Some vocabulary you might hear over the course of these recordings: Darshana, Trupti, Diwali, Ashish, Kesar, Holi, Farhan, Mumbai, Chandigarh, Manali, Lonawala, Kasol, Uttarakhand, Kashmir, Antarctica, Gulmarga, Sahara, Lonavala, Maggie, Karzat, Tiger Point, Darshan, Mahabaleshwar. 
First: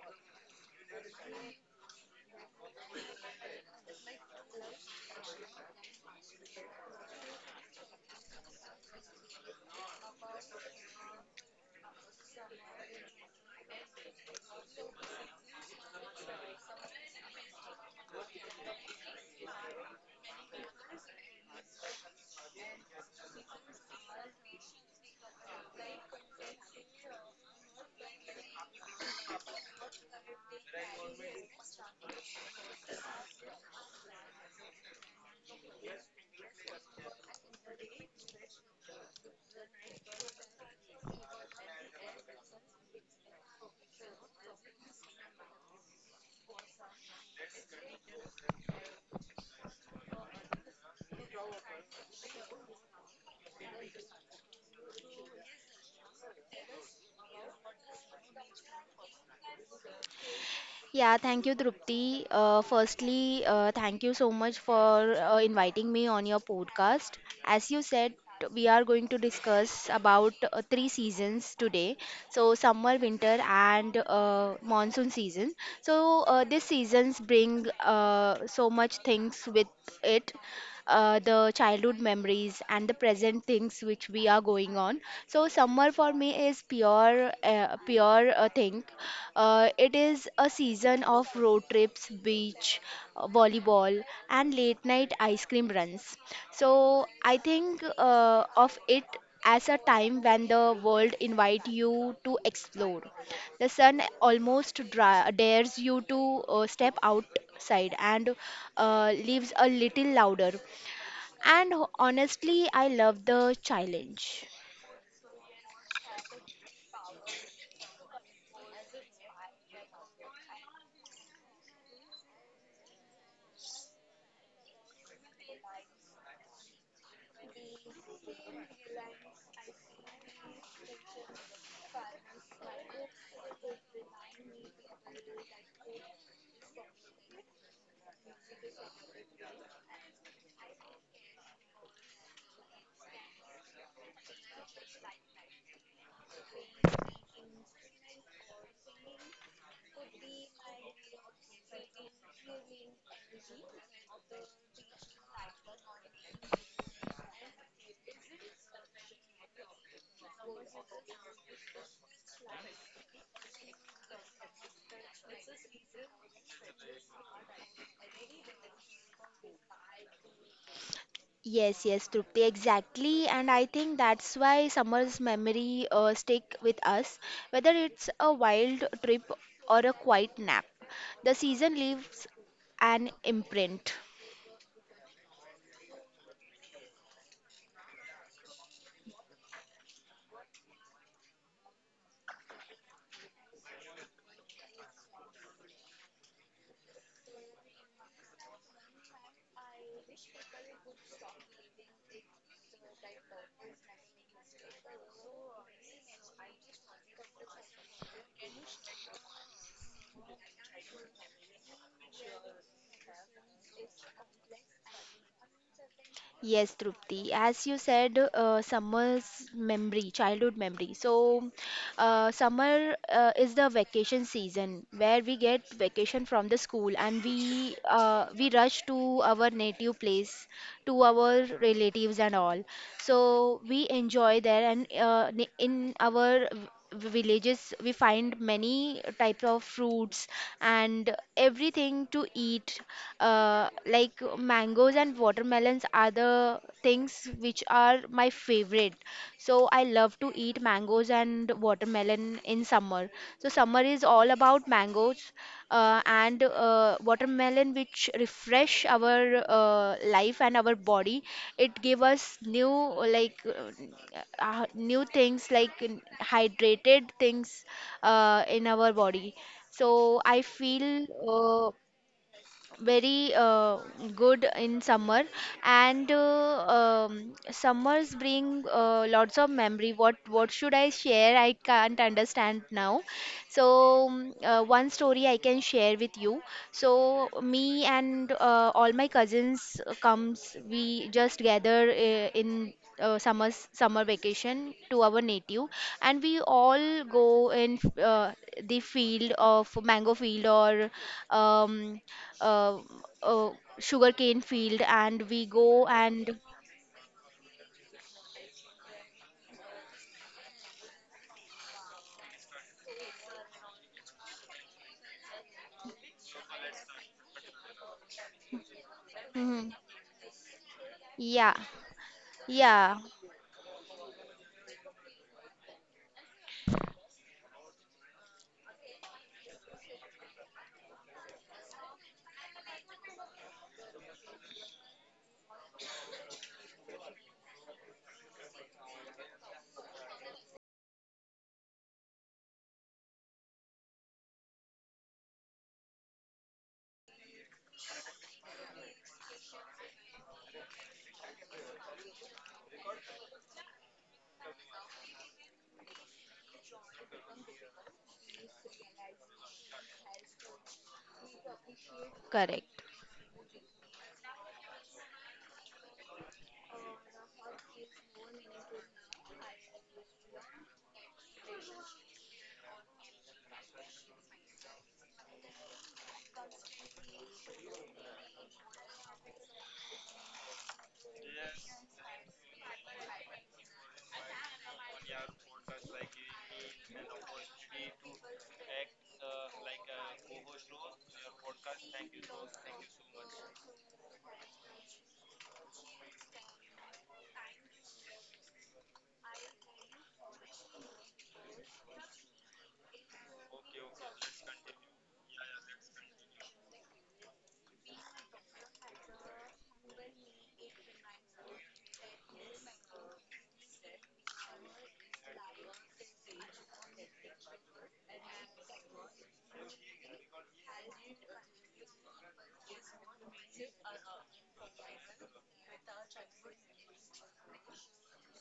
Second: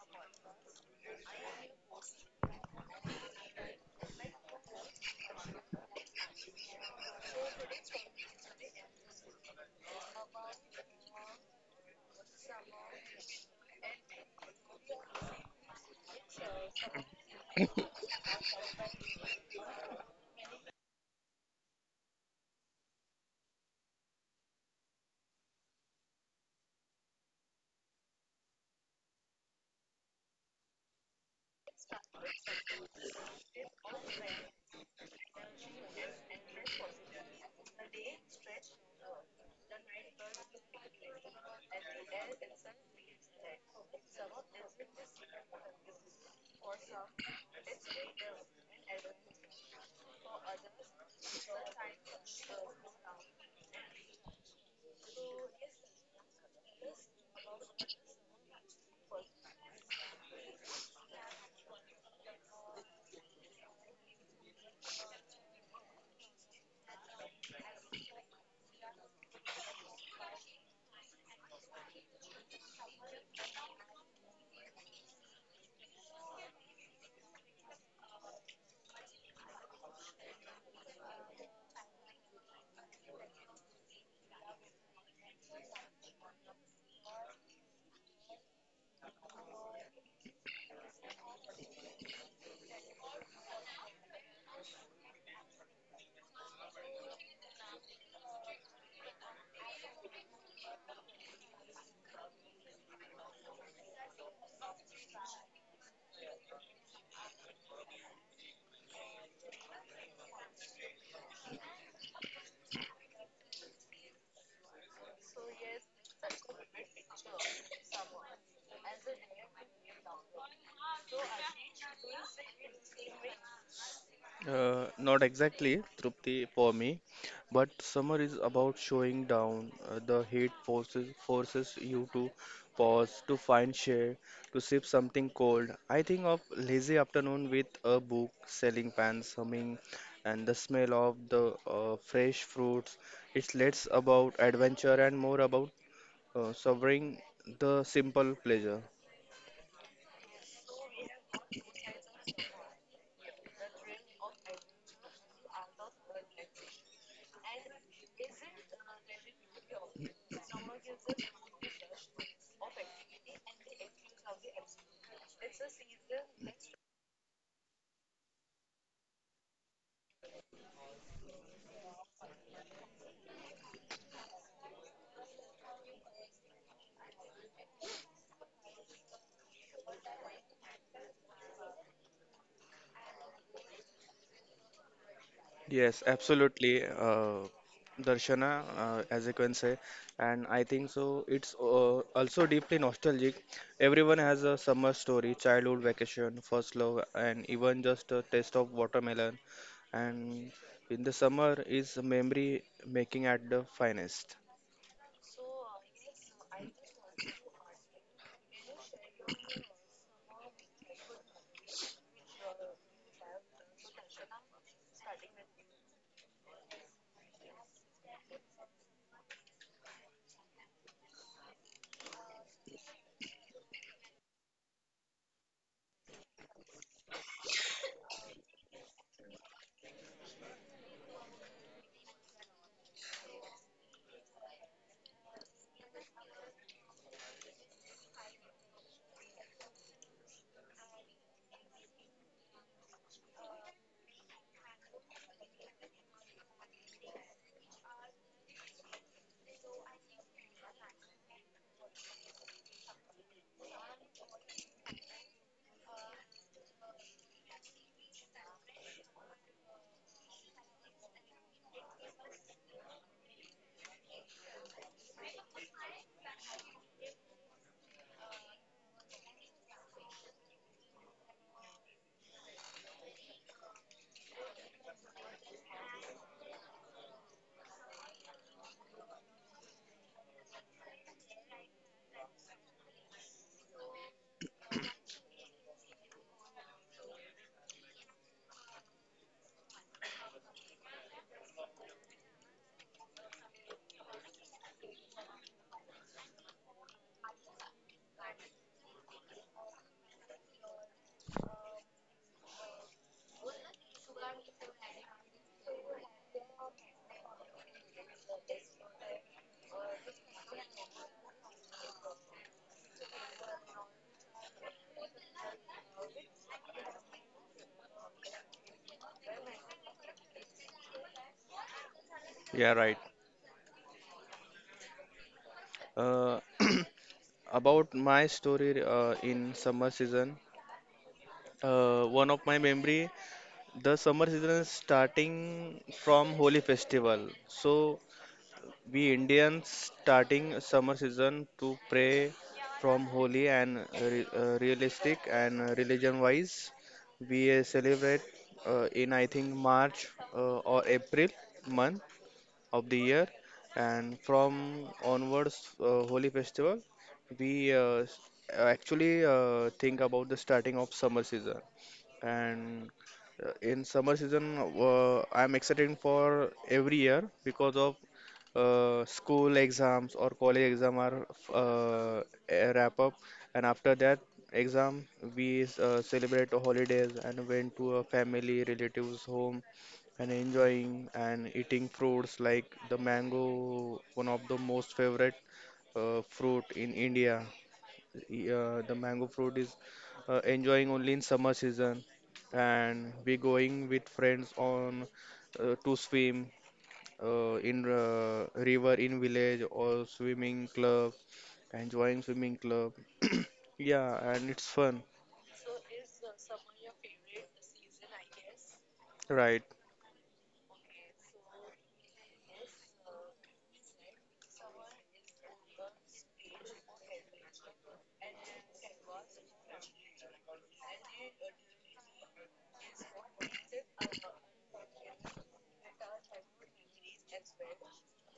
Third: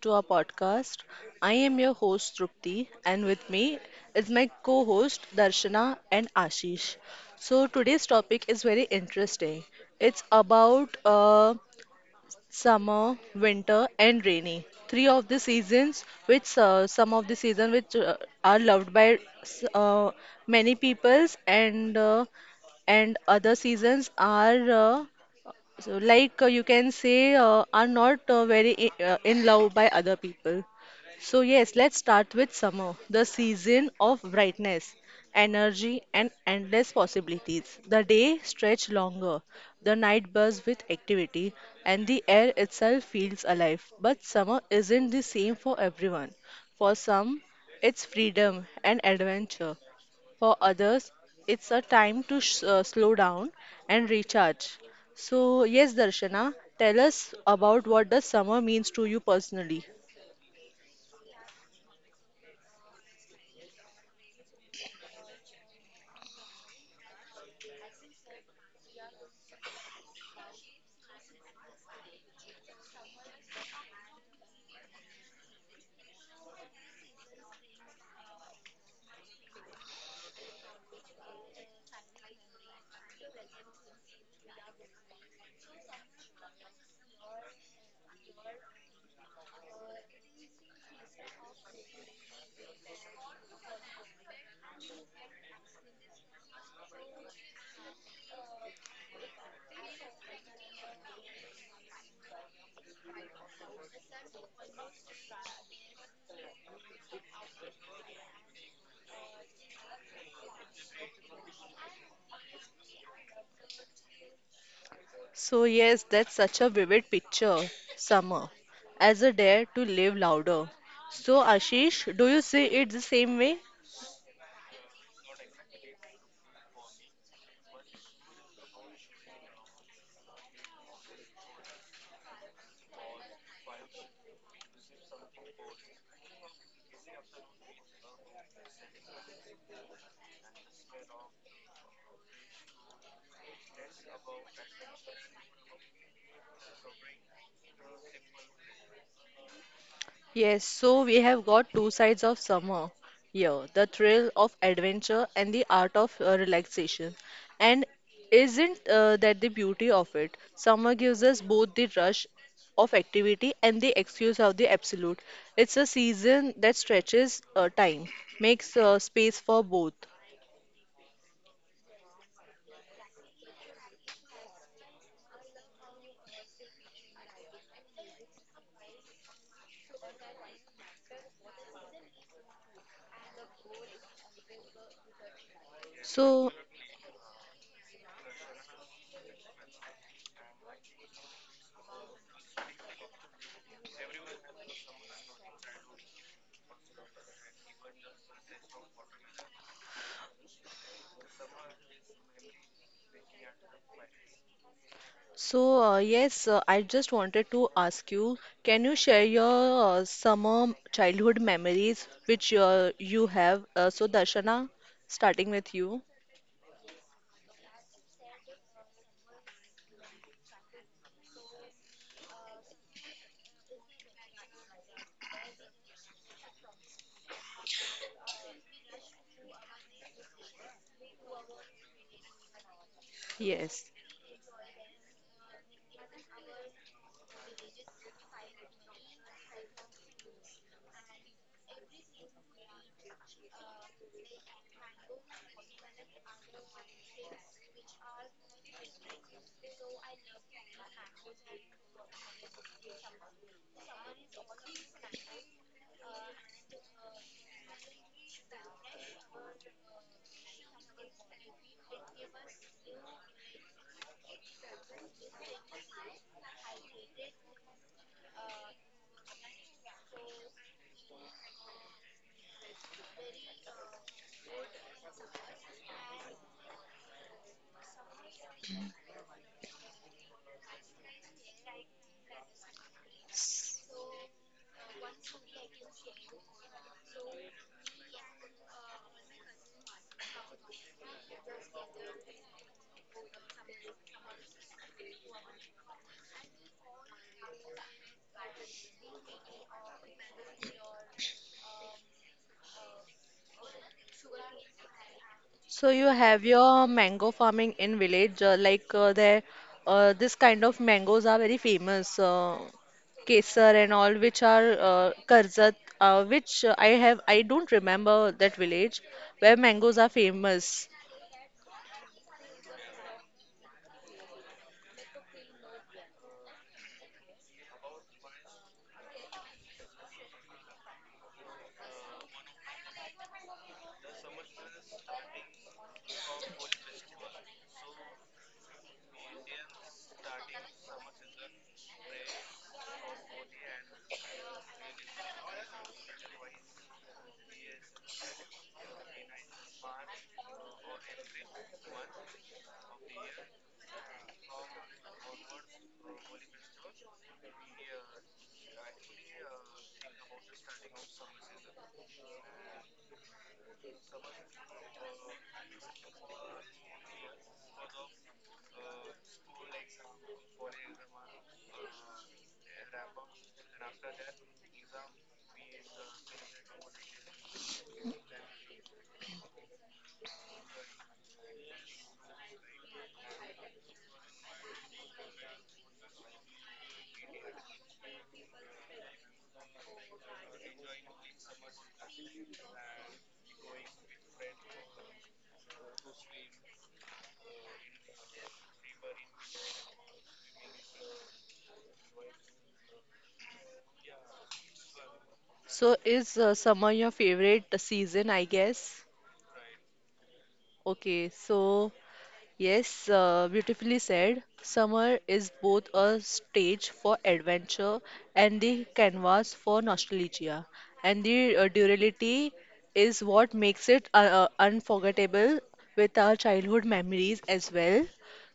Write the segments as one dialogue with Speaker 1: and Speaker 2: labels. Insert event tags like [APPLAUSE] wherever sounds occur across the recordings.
Speaker 1: to our podcast. I am your host Trupti, and with me is my co host Darshana and Ashish. So, today's topic is very interesting. It's about summer, winter, and rainy. Three of the seasons, which some of the season which are loved by many peoples, and other seasons are. You can say, are not very in love by other people. So, yes, let's start with summer, the season of brightness, energy, and endless possibilities. The day stretch longer, the night buzz with activity, and the air itself feels alive. But summer isn't the same for everyone. For some, it's freedom and adventure. For others, it's a time to slow down and recharge. So, yes, Darshana, tell us about what does summer means to you personally.
Speaker 2: Yeah, thank you, Trupti. Firstly, thank you so much for inviting me on your podcast. As you said, we are going to discuss about three seasons today. So, summer, winter, and monsoon season. So, these seasons bring so much things with it. The childhood memories and the present things which we are going on, so summer for me is pure thing. Uh, it is a season of road trips, beach volleyball, and late night ice cream runs. So I think of it as a time when the world invite you to explore. The sun almost dares you to step outside and leaves a little louder. And honestly, I love the challenge.
Speaker 1: So, yes, that's such a vivid picture, summer, as a dare to live louder. So, Ashish, do you see it the same way?
Speaker 3: Not exactly, Trupti, for me, but summer is about showing down. The heat forces you to pause, to find shade, to sip something cold. I think of lazy afternoon with a book, selling pans humming, and the smell of the fresh fruits. It's less about adventure and more about savoring the simple pleasure.
Speaker 1: Yes, so we have got two sides of summer here, the thrill of adventure and the art of relaxation. And isn't that the beauty of it? Summer gives us both the rush of activity and the excuse of the absolute. It's a season that stretches time, makes space for both.
Speaker 2: Yes, yes, Trupti, exactly. And I think that's why summer's memory stick with us, whether it's a wild trip or a quiet nap. The season leaves an imprint.
Speaker 3: Yes,
Speaker 1: So
Speaker 3: absolutely, Darshana, as you can say, and I think so. It's also deeply nostalgic. Everyone has a summer story, childhood vacation, first love, and even just a taste of watermelon. And in the summer is memory making at the finest.
Speaker 1: So, I just wanted to ask you, can you share your summer childhood memories which you have? So, Darshana, starting with you.
Speaker 2: Yes, Trupti. As you said, summer's memory, childhood memory. So, summer is the vacation season where we get vacation from the school and we rush to our native place, to our relatives and all. So
Speaker 1: Yes.
Speaker 2: we enjoy there and in our villages we find many types of fruits and everything to eat, like mangoes and watermelons are the things which are my favorite. So I love to eat mangoes and watermelon in summer. So summer is all about mangoes and watermelon, which refresh our life and our body. It give us new, like new things like hydrated things in our body. So I feel very good in summer and summers bring lots of memory. What should I share? I can't understand now. So one story I can share with you. So me and all my cousins comes, we just gather in summer vacation to our native and we all go in uh, the field of mango field or um, uh, uh, sugarcane field, and we
Speaker 1: So,
Speaker 2: go
Speaker 1: you have
Speaker 2: and
Speaker 1: your mango farming in village, like there, this kind of mangoes are very famous, Kesar and all, which are Karzat, which I have, I don't remember that village where
Speaker 2: Mhm.
Speaker 1: mangoes are famous.
Speaker 2: Yeah.
Speaker 3: Yeah,
Speaker 2: Yeah.
Speaker 3: right. Uh, [CLEARS THROAT] about my story in summer season, one of my memory. The summer season is starting from Holi festival. So we Indians starting summer season to pray from Holi and realistic and religion wise we celebrate in I think March or April month of the year, and from onwards Holi festival we actually think about the starting of summer season.
Speaker 2: Correct.
Speaker 3: And in summer season, I'm excited for every year because of school exams or college exam are uh, a wrap up. And after that exam we celebrate holidays and went to a family relatives home, and enjoying and eating fruits like the mango, one of the most favorite fruit in India. The mango fruit is enjoying only in summer season, and we going with friends on to swim in river in village or swimming club, enjoying swimming club. [CLEARS THROAT] Yeah, and it's fun,
Speaker 1: So is summer your favorite season, I guess?
Speaker 3: right?
Speaker 1: Okay, so yes, beautifully said. Summer is both a stage for adventure and the canvas for nostalgia. And the duality is what makes it unforgettable with our childhood memories as well.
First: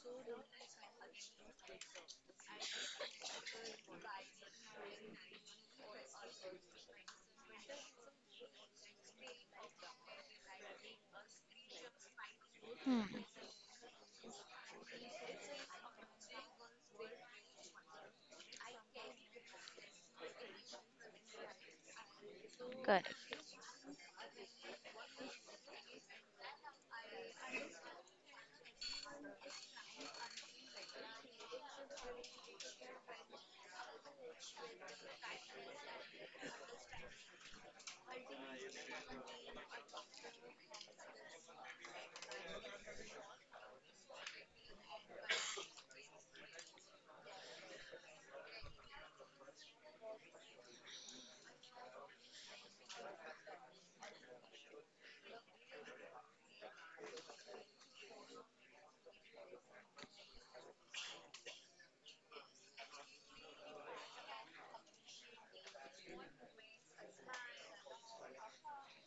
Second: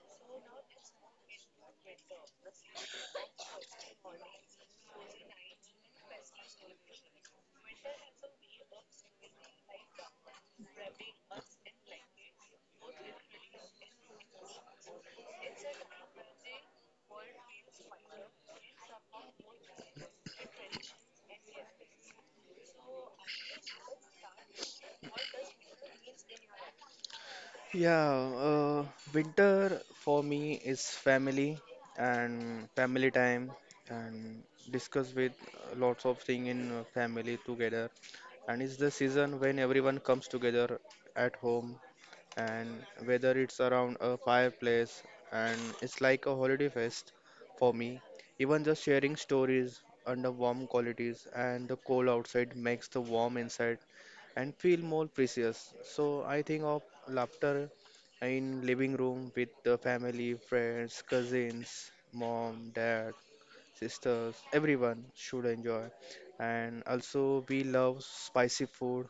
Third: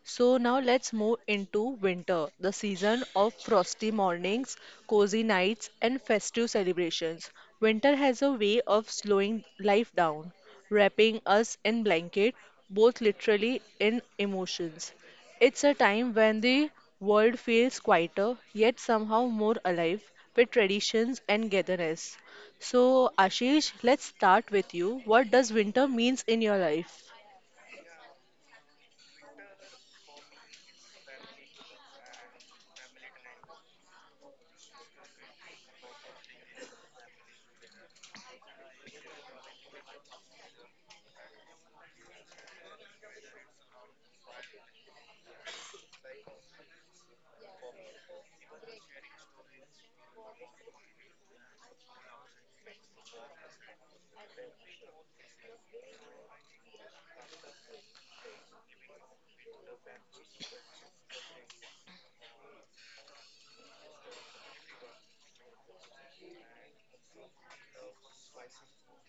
Speaker 1: So now let's move into winter, the season of frosty mornings, cozy nights, and festive celebrations. Winter has a way of slowing life down, wrapping us in blanket, both
Speaker 2: Hmm.
Speaker 1: literally and emotions. It's a time when the world feels quieter, yet somehow more alive with traditions and togetherness. So
Speaker 2: Correct.
Speaker 1: Ashish, let's start with you. What does winter means in your life?
Speaker 3: Yeah, uh, winter for me is family and family time and discuss with lots of thing in family together. And it's the season when everyone comes together at home, and whether it's around a fireplace, and it's like a holiday fest for me, even just sharing stories under warm qualities. And the cold outside makes the warm inside and feel more precious. So I think of laughter in living room with the family, friends, cousins, mom, dad, sisters, everyone should enjoy. And also we love spicy food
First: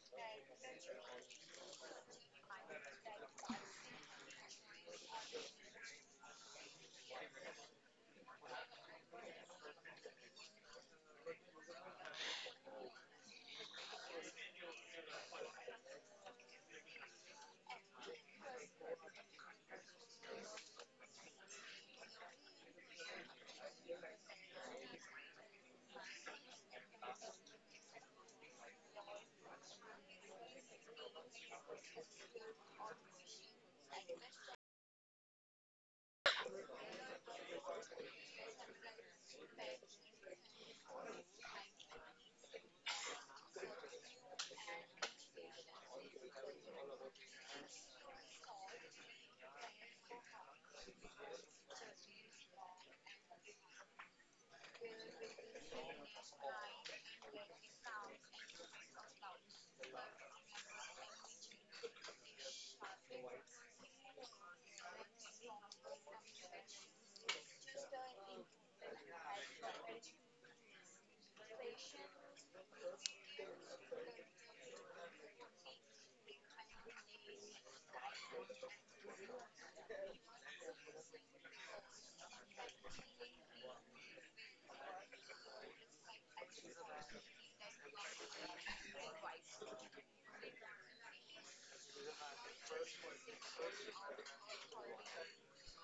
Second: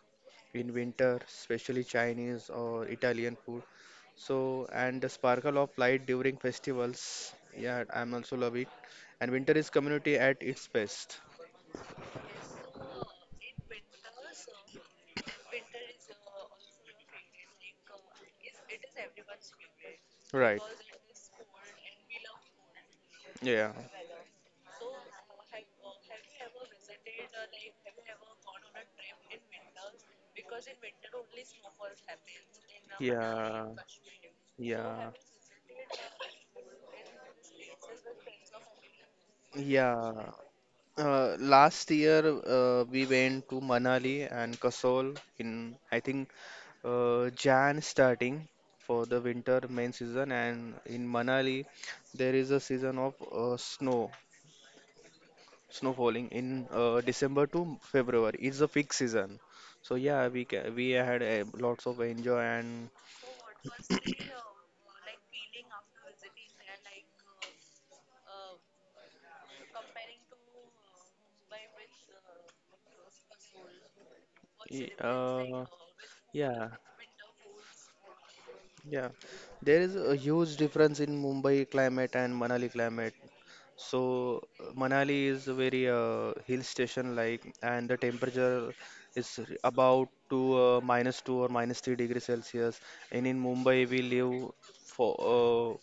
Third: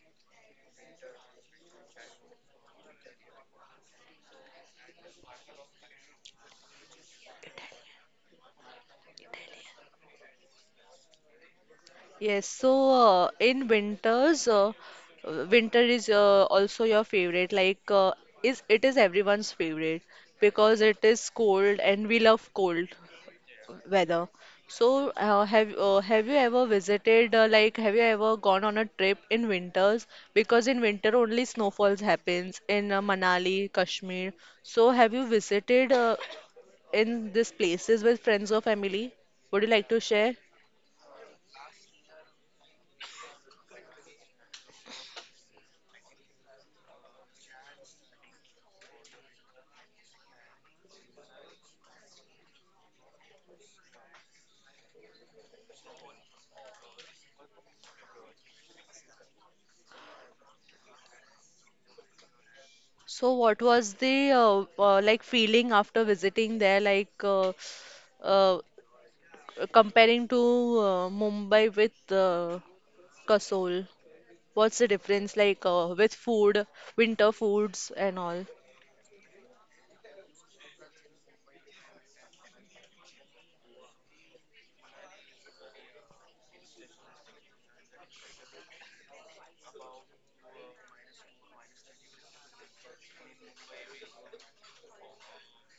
Speaker 3: in winter, especially Chinese or Italian food. So, and the sparkle of light during festivals. Yeah, I'm also love it. And winter is community at its best.
Speaker 1: Yes, so in winters, winter is also your favorite. Is it is everyone's favorite
Speaker 3: Right.
Speaker 1: because it is cold and we love cold
Speaker 3: Yeah.
Speaker 1: weather. So, have you ever visited? Have you ever gone on a trip in winters? Because in winter only snowfalls happens in Manali,
Speaker 3: Yeah.
Speaker 1: Kashmir. So,
Speaker 3: Yeah.
Speaker 1: have you visited in these places with friends or family? Would you like to
Speaker 3: Yeah.
Speaker 1: share?
Speaker 3: Last year, we went to Manali and Kasol in, I think, Jan starting for the winter main season. And in Manali, there is a season of snow falling in December to February. It's a peak season. So yeah, we had lots of enjoy, and
Speaker 1: So what was the like feeling after visiting there, like uh, comparing to Mumbai with Kasol? What's the
Speaker 3: y-
Speaker 1: difference
Speaker 3: uh,
Speaker 1: like with food,
Speaker 3: yeah.
Speaker 1: winter foods and all?
Speaker 3: Yeah, there is a huge difference in Mumbai climate and Manali climate. So Manali is a very hill station like, and the temperature is about to -2 or minus 3 degrees Celsius. And in Mumbai, we live for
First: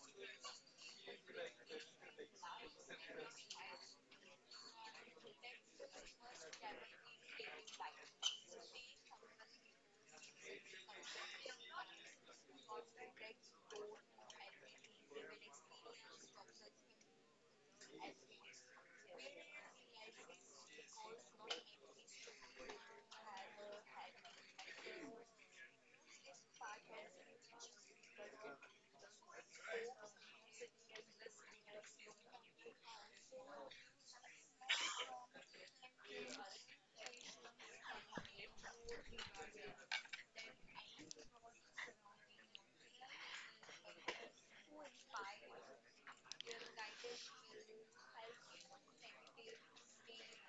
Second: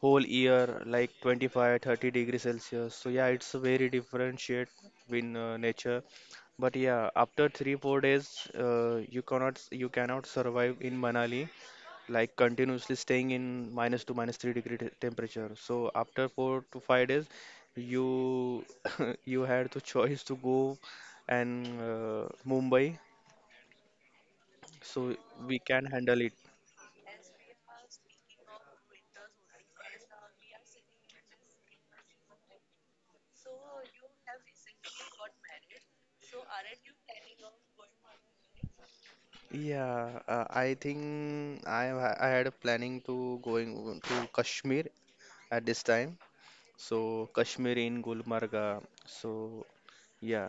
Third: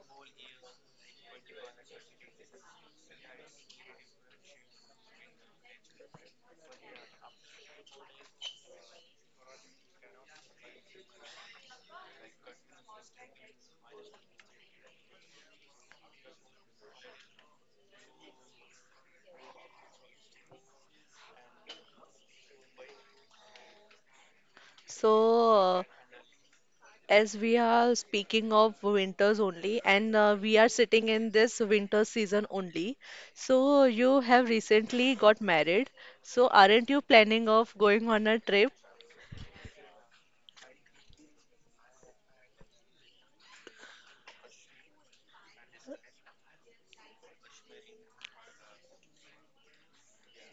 Speaker 3: whole year like 25, thirty 30 degrees Celsius. So yeah, it's a very different shade in nature. But yeah, after 3, 4 days, you cannot survive in Manali like continuously staying in -2, -3 degree temperature. So after 4 to 5 days, you [LAUGHS] you had the choice to go and Mumbai. So we can
Speaker 1: So
Speaker 3: handle it.
Speaker 1: as we are speaking of winters only, and we are sitting in this winter season only. So you have recently got married. So aren't you planning of going on a trip?
Speaker 3: Yeah, I think I had a planning to going to Kashmir at this time. So Kashmir in Gulmarga. So yeah,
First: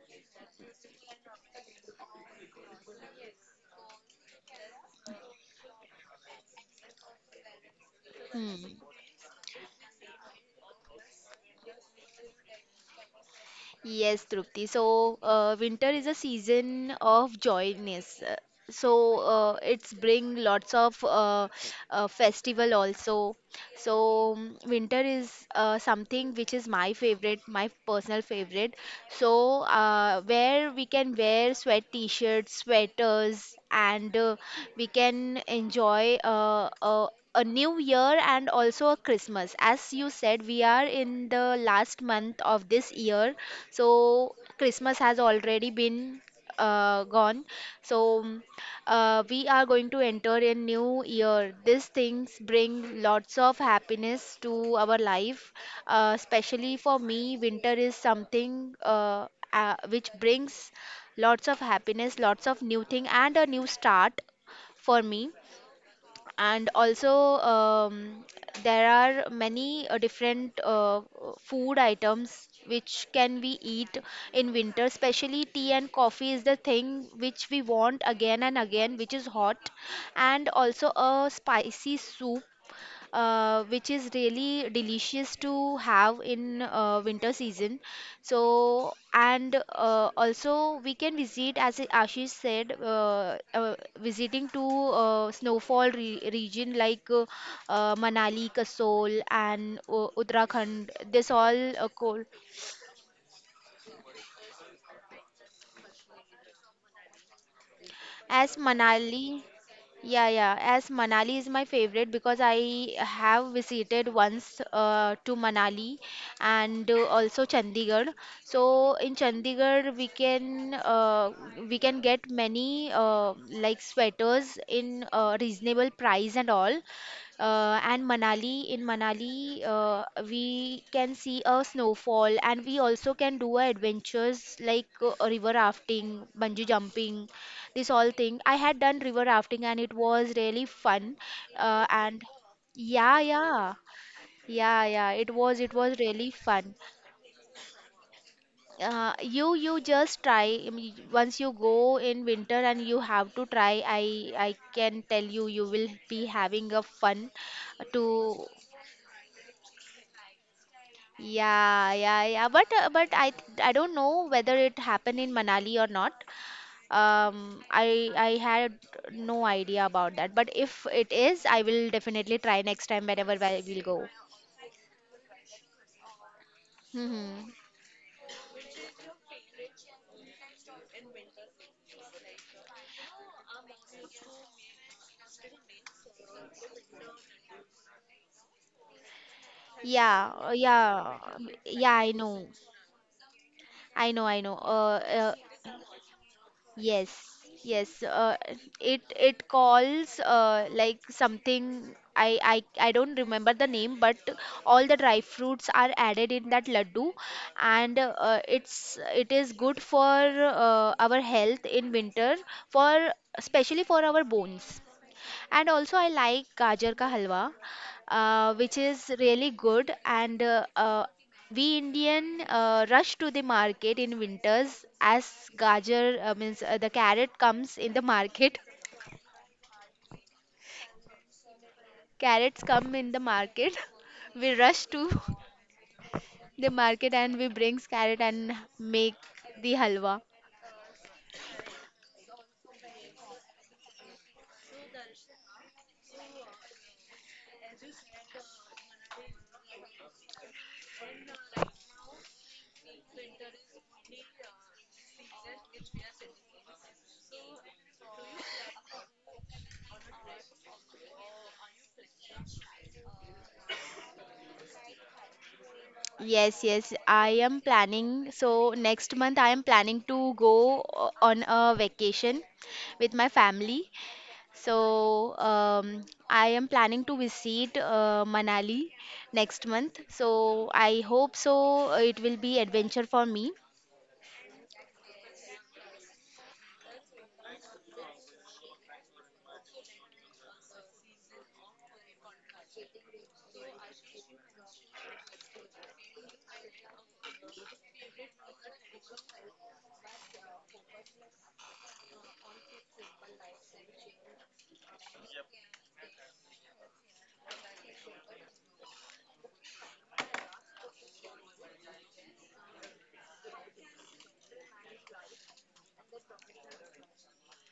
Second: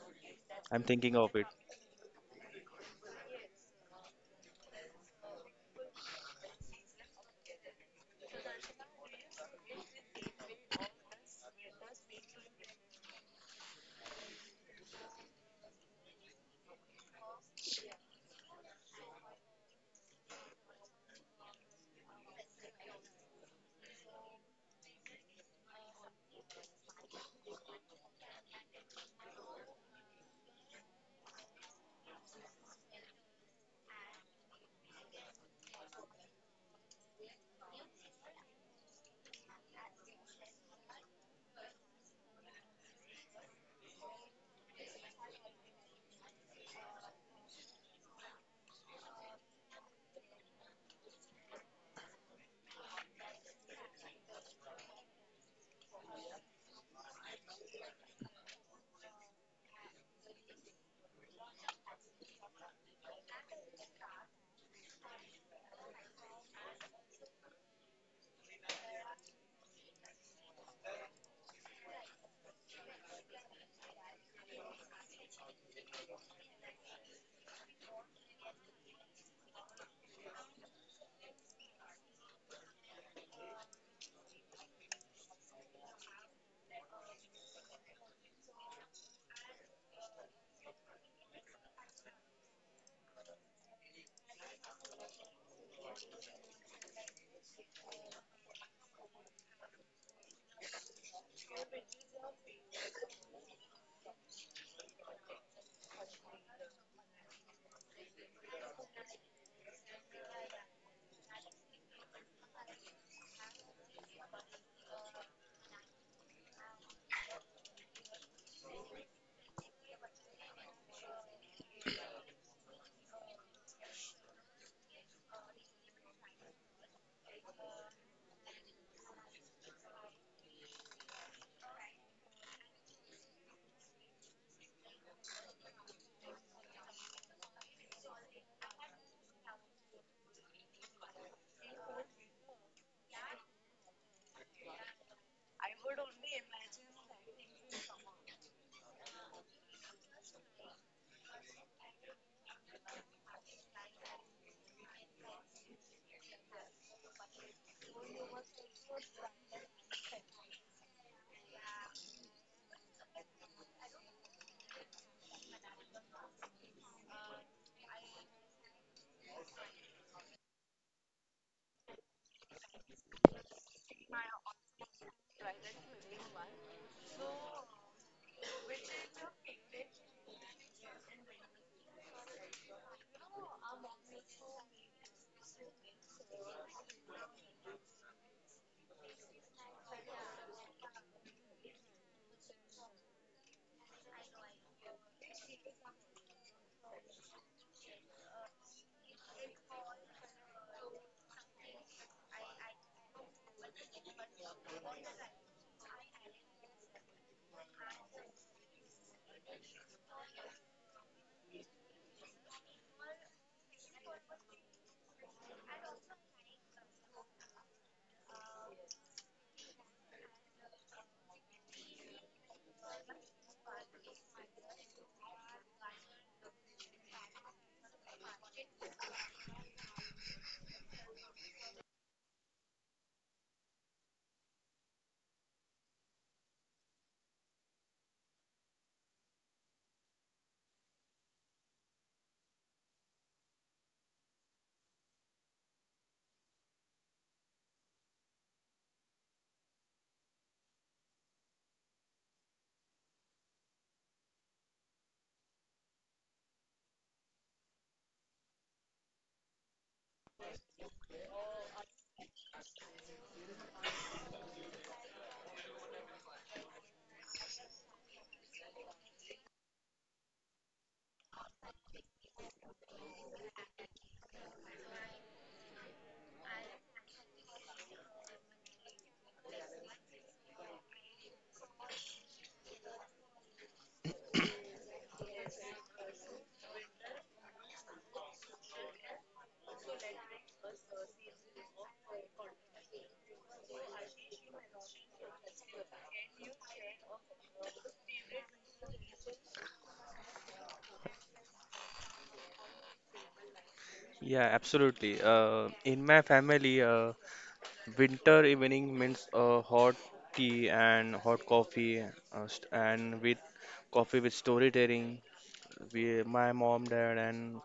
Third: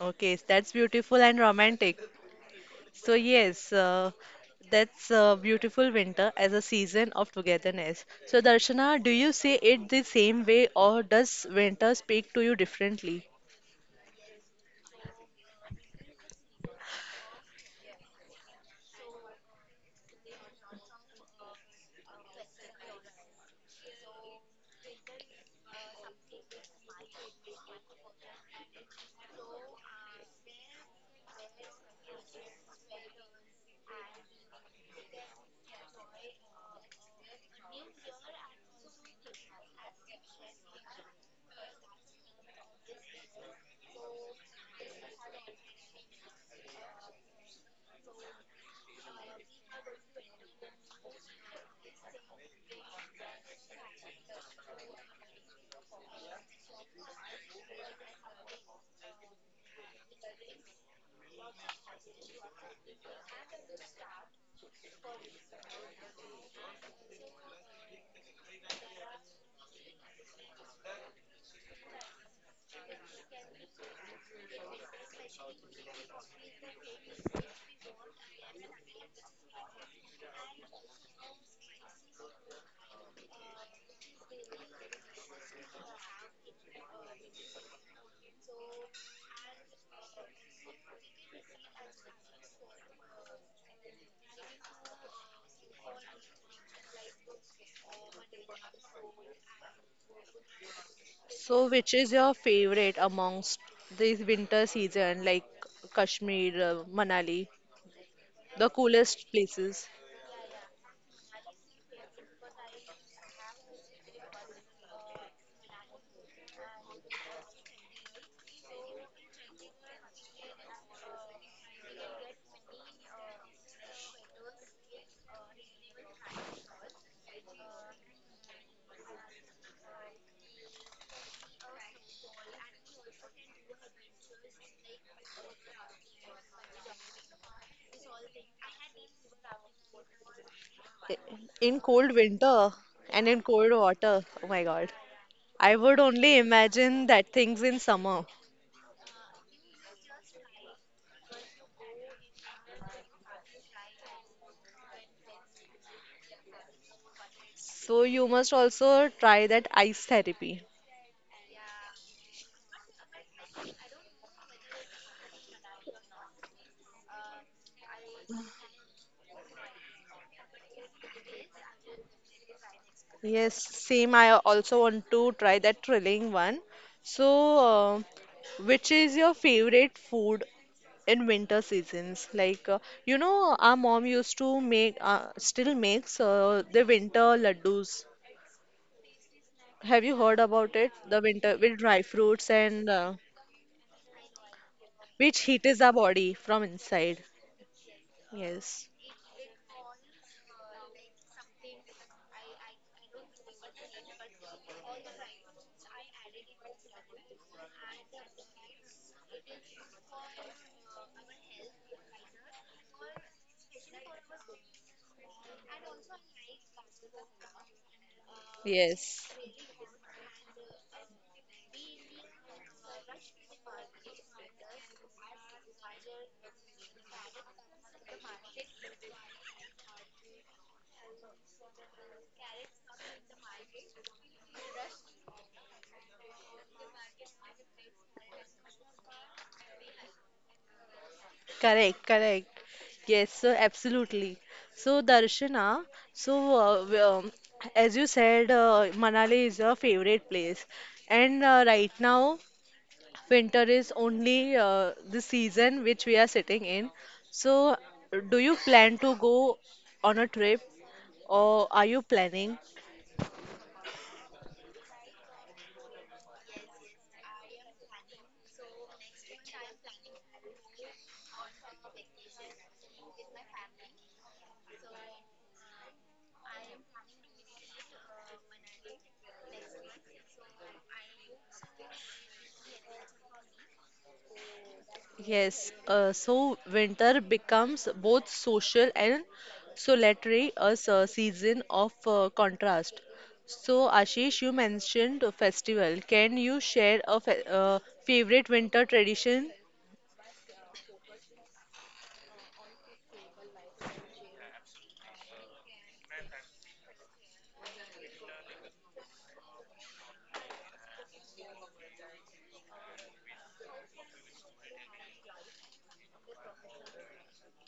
Speaker 1: Okay, that's
Speaker 3: I'm thinking
Speaker 1: beautiful
Speaker 3: of
Speaker 1: and
Speaker 3: it.
Speaker 1: romantic. So yes, that's a beautiful winter as a season of togetherness. So
Speaker 2: Hmm.
Speaker 1: Darshana, do you see it the same way or does winter speak to you differently?
Speaker 2: Yes, Trupti. So, winter is a season of joyness. So, it's bring lots of festival also. So, winter is something which is my favorite, my personal favorite. So, where we can wear sweat t-shirts, sweaters, and we can enjoy uh, a new year and also a Christmas. As you said, we are in the last month of this year, so Christmas has already been gone. So we are going to enter a new year. These things bring lots of happiness to our life. Especially for me, winter is something which brings lots of happiness, lots of new thing, and a new start for me. And also um, there are many different food items which can we eat in winter, especially tea and coffee is the thing which we want again and again, which is hot, and also a spicy soup which is really delicious to have in winter season. So, and also we can visit, as Ashish said, visiting to snowfall re region like Manali, Kasol, and Uttarakhand. This
Speaker 1: So
Speaker 2: all
Speaker 1: which is
Speaker 2: cold.
Speaker 1: your favorite amongst this winter season like Kashmir, Manali,
Speaker 2: As
Speaker 1: the coolest
Speaker 2: Manali.
Speaker 1: places?
Speaker 2: Yeah, yeah. As Manali is my favorite because I have visited once to Manali and also Chandigarh. So in Chandigarh we can get many like sweaters in reasonable price and all, and Manali. In Manali, we can see a snowfall, and we also can do a adventures like river rafting, bungee jumping, this all thing. I had done river rafting, and it was really fun.
Speaker 1: I- In cold
Speaker 2: And
Speaker 1: winter
Speaker 2: yeah,
Speaker 1: and in
Speaker 2: yeah,
Speaker 1: cold water. Oh my
Speaker 2: yeah,
Speaker 1: God.
Speaker 2: yeah. It was it
Speaker 1: I
Speaker 2: was
Speaker 1: would
Speaker 2: really
Speaker 1: only
Speaker 2: fun.
Speaker 1: imagine that things in summer.
Speaker 2: You just try. I mean, once you go in winter and you have to try. I can tell you, you will be having a fun
Speaker 1: So you
Speaker 2: to
Speaker 1: must also try that ice therapy.
Speaker 2: Yeah, yeah, yeah. But I don't know whether it happened in Manali or not. I had no idea about that. But if it is, I will definitely try next time whenever
Speaker 1: Yes,
Speaker 2: I will go.
Speaker 1: same. I also want to try that thrilling one. So,
Speaker 2: Hmm.
Speaker 1: which is your favorite food in winter seasons? You know, our mom used to make, still makes the winter laddus. Have you
Speaker 2: Yeah,
Speaker 1: heard
Speaker 2: uh,
Speaker 1: about it?
Speaker 2: yeah,
Speaker 1: The
Speaker 2: uh,
Speaker 1: winter with
Speaker 2: yeah.
Speaker 1: dry fruits and
Speaker 2: I know.
Speaker 1: which heats our body from
Speaker 2: Yes,
Speaker 1: inside.
Speaker 2: yes.
Speaker 1: Yes,
Speaker 2: It it calls like something. I don't remember the name, but all the dry fruits are added in that laddu, and it is good for our health in winter, for especially for our bones. And also, I like gajar ka halwa, which is
Speaker 1: yes.
Speaker 2: really good. And we Indian rush to the market in winters as gajar means the carrot comes in the market. [LAUGHS] Carrots come in the market. [LAUGHS] We rush to [LAUGHS] the market and we bring carrot and make the halwa.
Speaker 1: Correct, correct. Yes, so absolutely. So, Darshana, so as you said, Manali is your favorite place, and right now winter is only the season which we are sitting in. So, do you plan to go on a trip, or are you planning?
Speaker 2: Yes, yes, I am planning. So next month I am planning to go on a vacation with my family. So I am planning to visit Manali next month. So I hope so it will be adventure for me.
Speaker 1: Yes, so winter becomes both social and solitary, a season of contrast. So, Ashish, you mentioned a festival. Can you share a fe favorite winter tradition?
Speaker 3: Yeah, absolutely. In my family, winter evening means hot tea and hot coffee, and with coffee with storytelling. We, my mom, dad, and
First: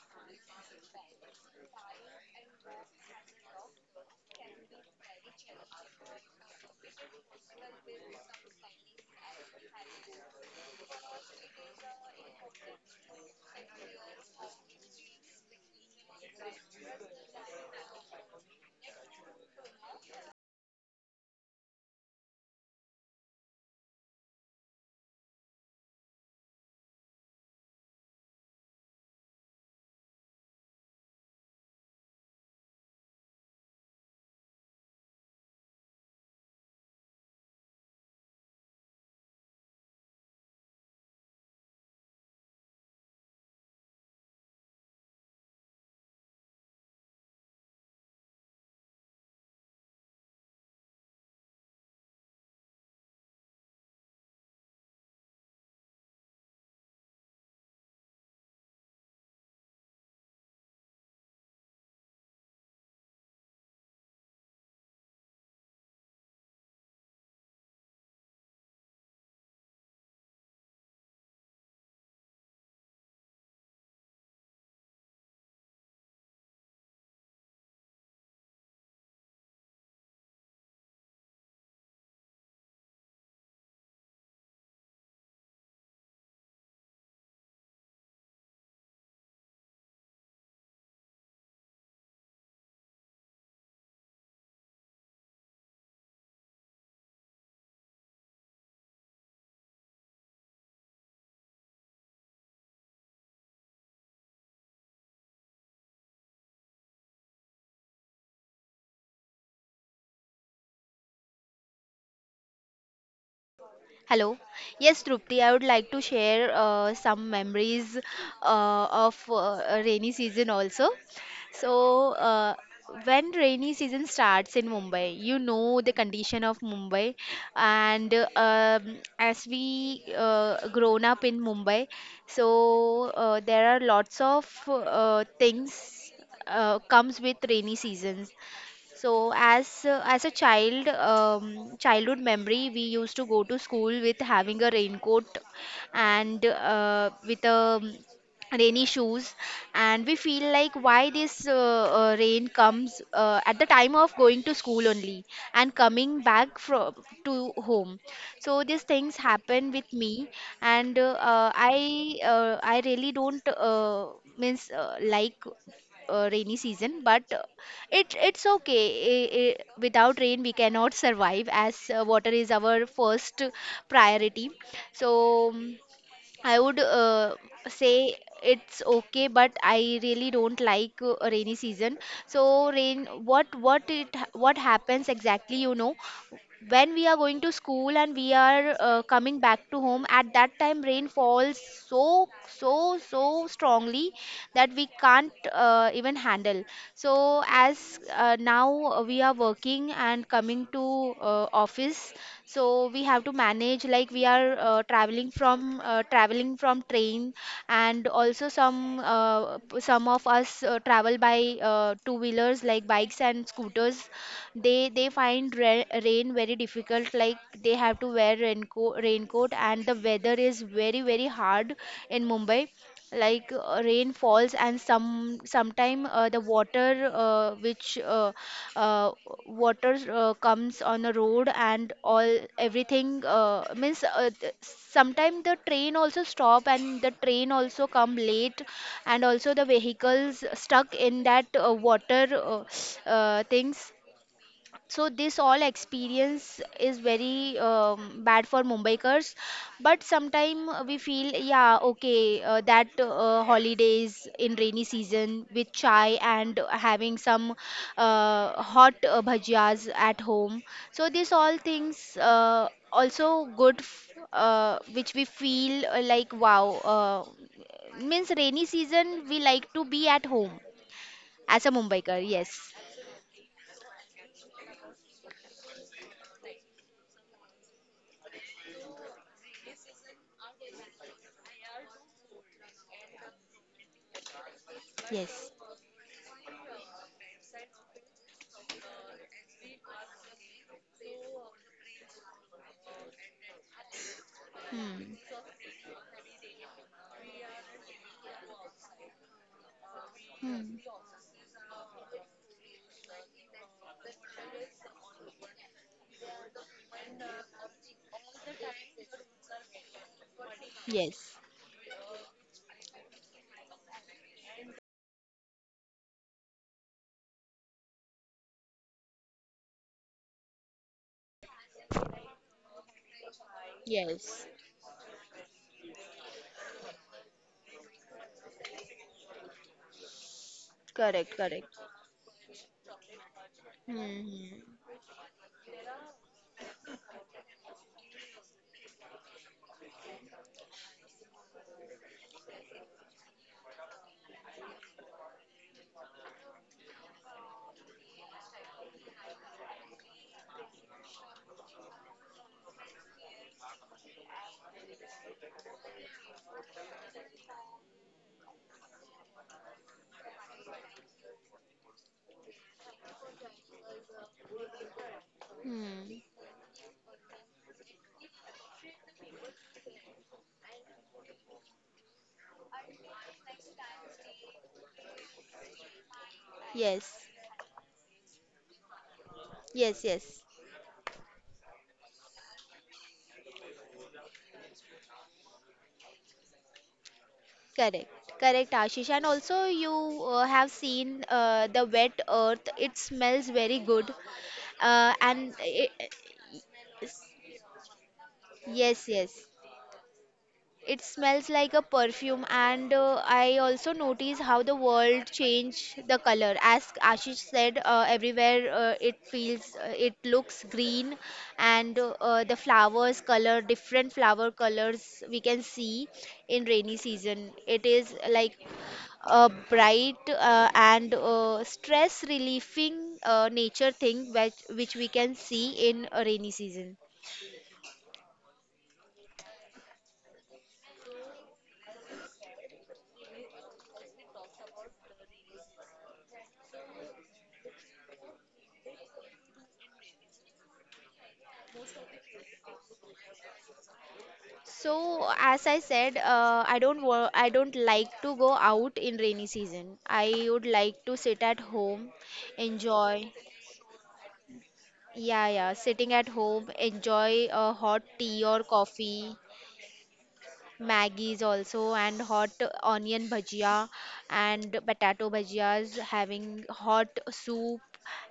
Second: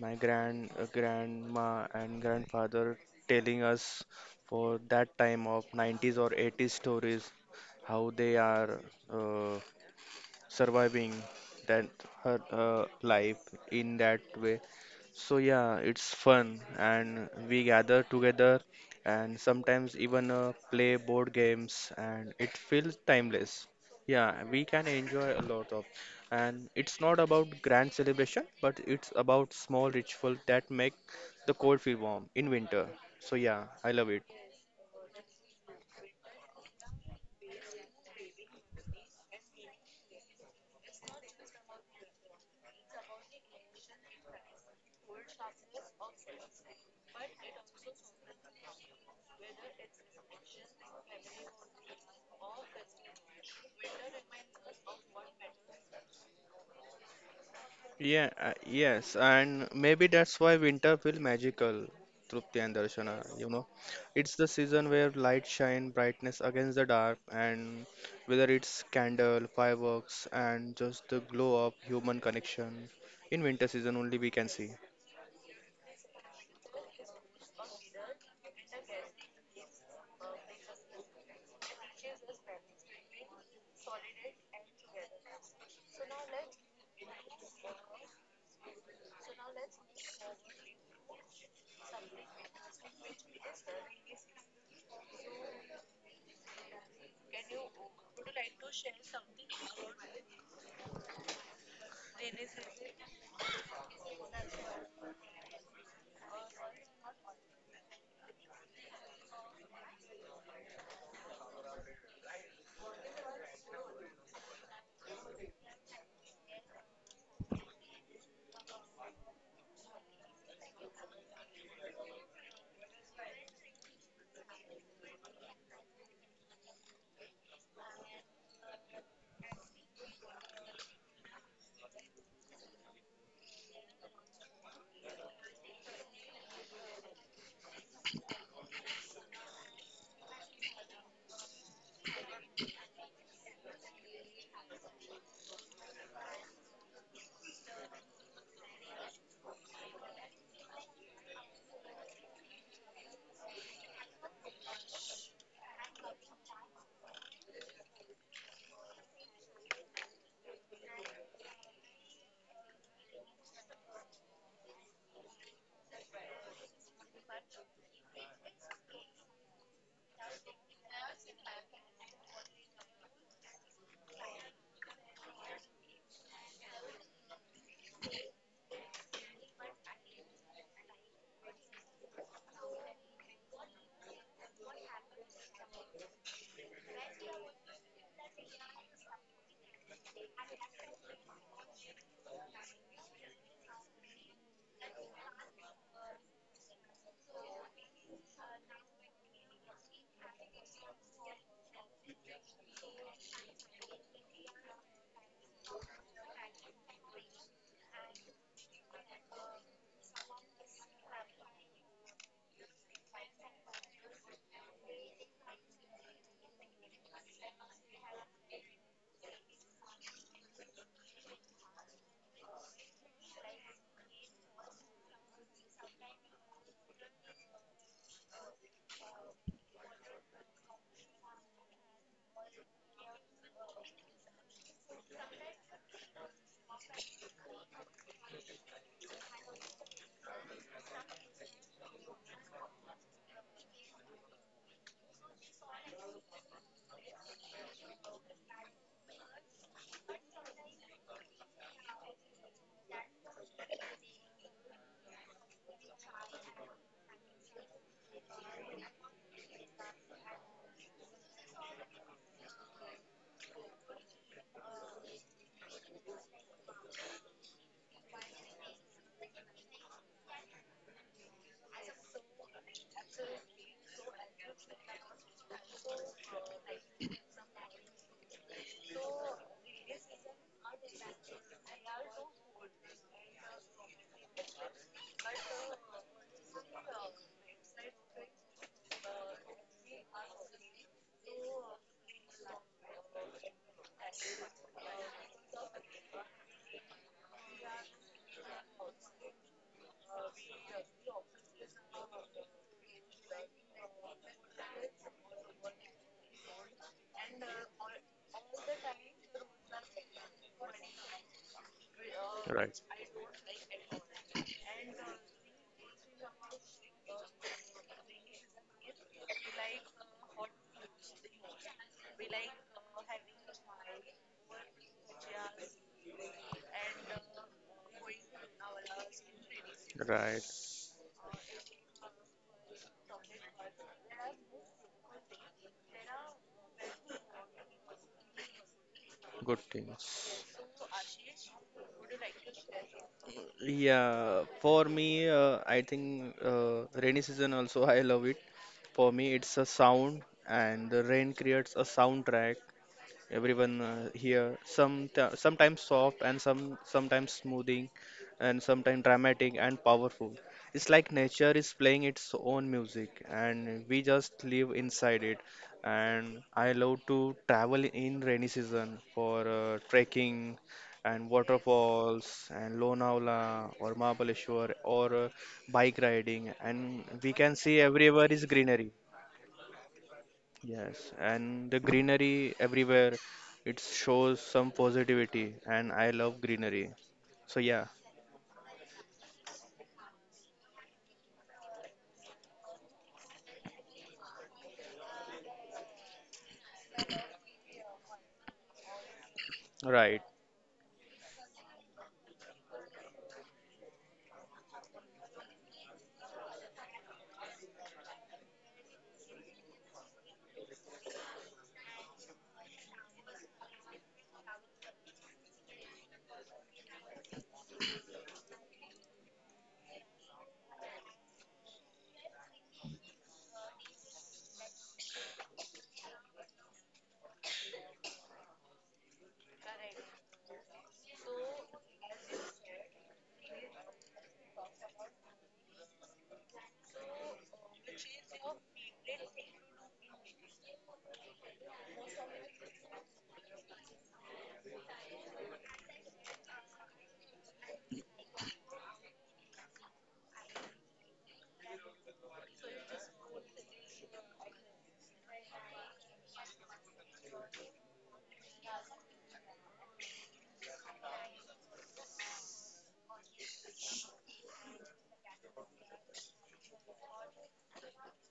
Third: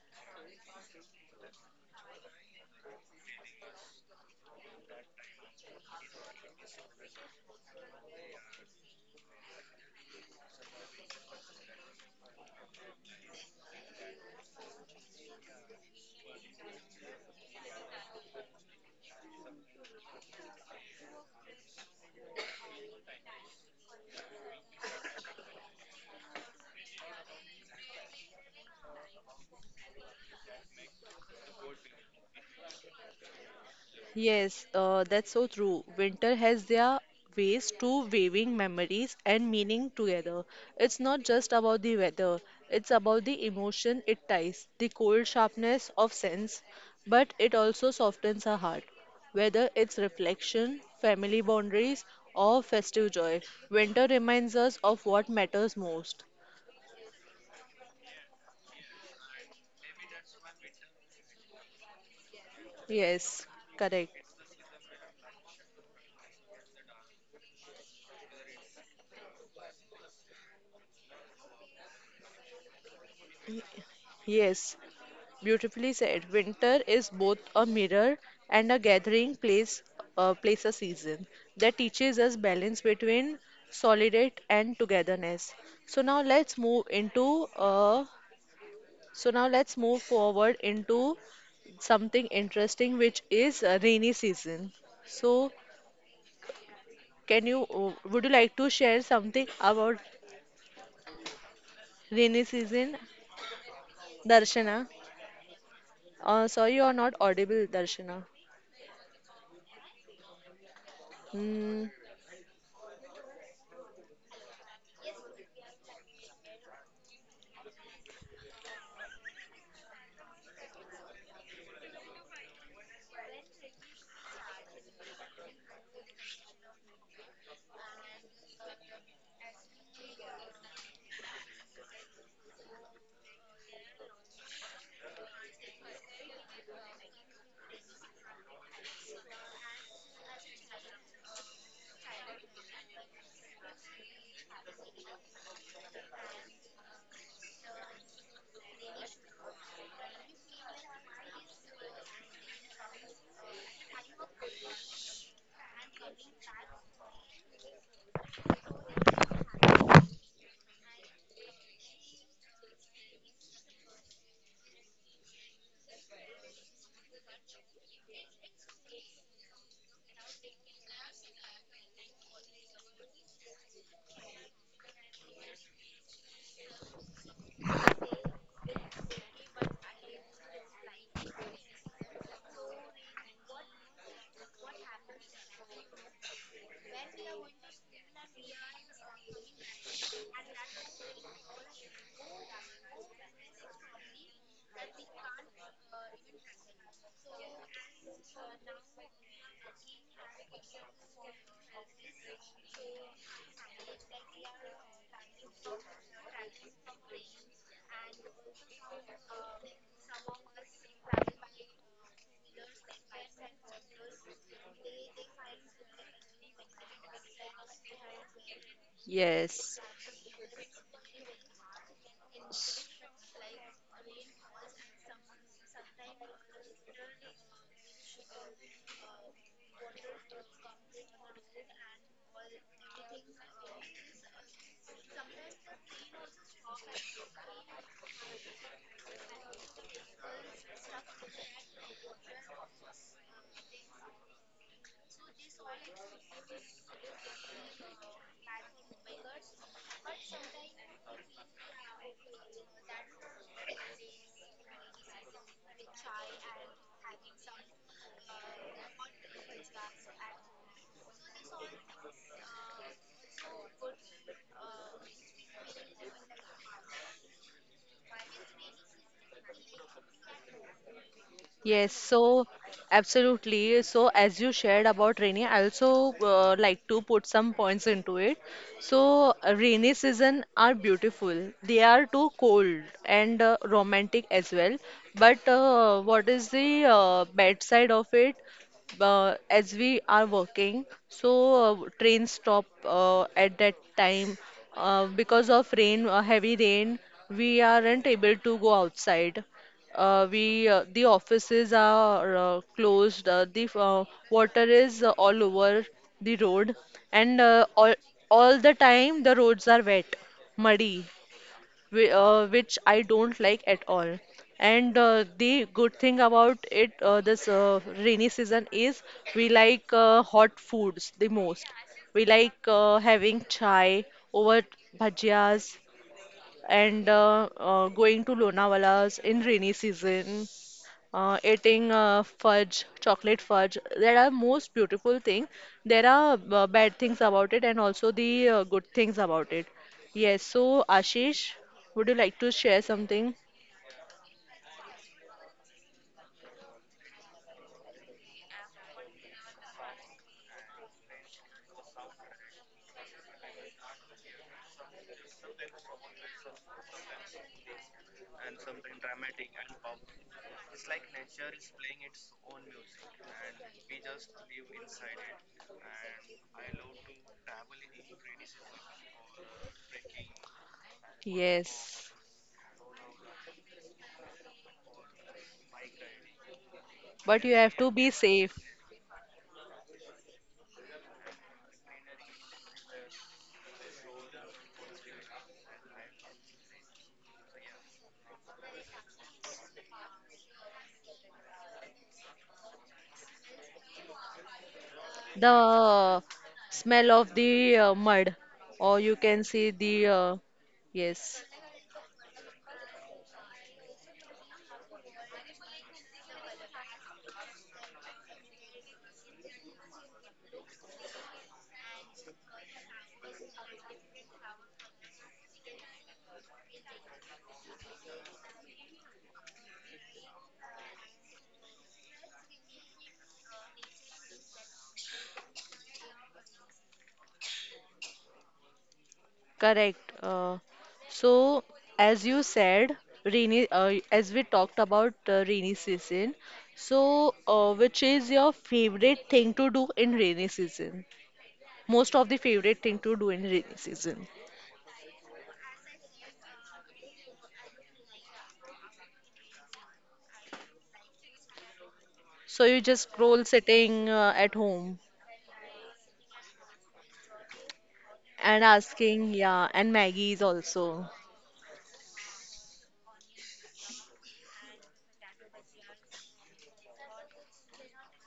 Speaker 3: my grandma and grandfather telling us for that time of 90s or 80s stories how they are uh, surviving that her life in that way, so yeah, it's fun, and we gather together and sometimes even play board games, and it feels timeless. Yeah, we can enjoy a lot of, and it's not about grand celebration, but it's about small ritual that make the cold feel warm in winter. So yeah, I love it.
Speaker 1: Yes, that's so true. Winter has their ways to weaving memories and meaning together. It's not just about the weather, it's about the emotion it ties, the cold sharpness of sense, but it also softens our heart. Whether it's reflection, family boundaries, or festive joy, winter reminds us of what matters most.
Speaker 3: Yeah, yes, and maybe that's why winter feel magical, Trupti and Darshana, you
Speaker 1: Yes,
Speaker 3: know.
Speaker 1: correct.
Speaker 3: It's the season where light shine brightness against the dark, and whether it's candle, fireworks, and just the glow of human connection, in winter season only we can see.
Speaker 1: Yes, beautifully said. Winter is both a mirror and a gathering place, a season that teaches us balance between solitude and togetherness. So now let's move into so now let's move forward into something interesting, which is rainy season. So can you would you like to share something about rainy season, Darshana? Sorry, you are not audible, Darshana. Mm,
Speaker 2: Hello. Yes, Trupti, I would like to share some memories of rainy season also. So, when rainy season starts in Mumbai, you know the condition of Mumbai, and as we grown up in Mumbai, so there are lots of things comes with rainy seasons. So as a child, childhood memory, we used to go to school with having a raincoat and with a rainy shoes, and we feel like why this rain comes at the time of going to school only and coming back from to home. So these things happen with me. And I really don't means like rainy season, but it it's okay. Without rain we cannot survive, as water is our first priority. So um, I would say it's okay, but I really don't like rainy season. So rain, what happens exactly, you know? When we are going to school and we are coming back to home, at that time rain falls so strongly that we can't even handle. So as now we are working and coming to office, so we have to manage. Like we are traveling from train, and also some some of us travel by two wheelers like bikes and scooters. They find rain very difficult. Like they have to wear raincoat,
Speaker 1: yes.
Speaker 2: and the weather is very very hard in Mumbai. Like rain falls and some sometime the uh, water comes on the road and all. Everything means sometimes the train also stop and the train also come late, and also the vehicles stuck in that water things. So this all experience is very bad for mumbaikars. But sometime we feel yeah okay, that holidays in rainy season with chai and having some hot bhajias at home. So this all things also good, which we feel like wow, means rainy season we like to be at home as a
Speaker 1: Yes,
Speaker 2: mumbaikar.
Speaker 1: so
Speaker 2: Yes.
Speaker 1: absolutely. So, as you shared about rainy, I also like to put some points into it. So, rainy season are beautiful. They are too cold and romantic as well. But
Speaker 2: Yes.
Speaker 1: what is the bad side of it? As we are working, so trains stop at that time.
Speaker 2: Hmm.
Speaker 1: Because of rain, heavy rain, we aren't able to go outside. We
Speaker 2: Hmm.
Speaker 1: the offices are closed. The water is all over the road, and all the time the roads are wet, muddy,
Speaker 2: Yes.
Speaker 3: Right,
Speaker 1: which I don't like at all. And the good thing about it, this rainy season is we like hot foods the most. We like having chai
Speaker 2: Yes.
Speaker 1: over bhajias and going to Lonawala's in rainy
Speaker 3: right.
Speaker 1: season
Speaker 2: Correct. Correct.
Speaker 1: eating fudge, chocolate fudge. That
Speaker 2: Hmm.
Speaker 1: are most beautiful thing. There are bad things about it and also the good things about
Speaker 3: Good
Speaker 1: it.
Speaker 3: things.
Speaker 1: Yes, so Ashish, would you like to share something?
Speaker 3: Yeah, for me, I think rainy season also [LAUGHS] I love it. For me, it's a sound, and the rain creates a soundtrack everyone here sometimes soft and sometimes smoothing and sometimes dramatic and powerful. It's like nature is playing its own music and we just live inside it.
Speaker 2: Hmm. Hmm.
Speaker 3: And I love to travel in rainy season for trekking and
Speaker 1: Yes,
Speaker 3: waterfalls and Lonavala or Mahabaleshwar or bike riding, and
Speaker 2: Yes.
Speaker 3: we
Speaker 1: but
Speaker 3: can
Speaker 1: you
Speaker 3: see
Speaker 1: have to be
Speaker 3: everywhere is
Speaker 1: safe.
Speaker 3: greenery.
Speaker 2: Yes. Yes.
Speaker 3: Yes, and the greenery everywhere, it shows some positivity, and I love greenery. So yeah,
Speaker 2: Correct. Correct, Ashish. And also, you have seen the wet earth. It smells very good. And it,
Speaker 1: The smell of the mud, or
Speaker 2: yes.
Speaker 1: you can
Speaker 2: Yes.
Speaker 1: see the
Speaker 3: right.
Speaker 2: It
Speaker 1: yes.
Speaker 2: smells like a perfume, and I also notice how the world change the color. As Ashish said, everywhere it looks green, and the flowers color, different flower colors we can see in rainy season. It is like a bright and stress relieving nature thing which we can see in a rainy season.
Speaker 1: Correct. So, as you said, rainy, as we talked about rainy season, so which is your favorite thing to do in rainy season? Most of the favorite thing to do in rainy season.
Speaker 2: So, as I said, I don't wo- I don't like to go out in rainy season. I would like to sit at home,
Speaker 1: So you just
Speaker 2: enjoy.
Speaker 1: scroll sitting at home
Speaker 2: Yeah, yeah, sitting at home, enjoy a hot tea or
Speaker 1: and
Speaker 2: coffee,
Speaker 1: asking, yeah, and Maggie's also.
Speaker 2: Maggie's also, and hot onion bhajia and potato bhajias, having hot soup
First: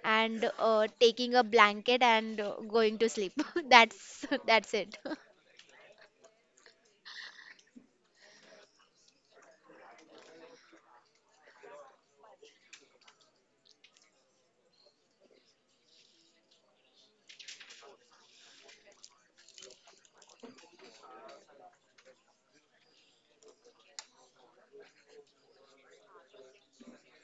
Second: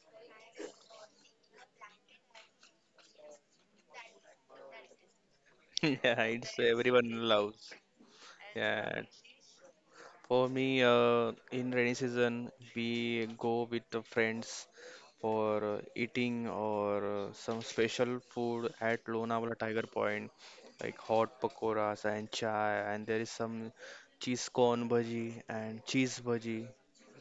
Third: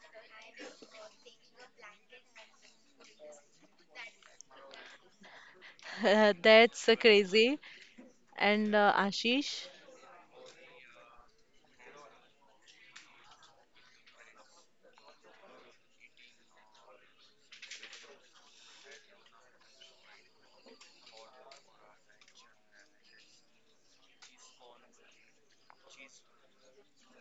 Speaker 2: and taking a blanket and going to sleep. [LAUGHS] That's it. [LAUGHS]
Speaker 3: [LAUGHS]
Speaker 1: [LAUGHS]
Speaker 3: Yeah, it's
Speaker 1: That's
Speaker 3: everyone
Speaker 1: crazy.
Speaker 3: loves.
Speaker 1: And
Speaker 3: Yeah.
Speaker 1: Ashish?
Speaker 3: For me, in rainy season, we go with the friends for eating or some special food at Lonavala Tiger Point, like hot pakoras and chai, and there is some cheese corn bhaji and cheese bhaji.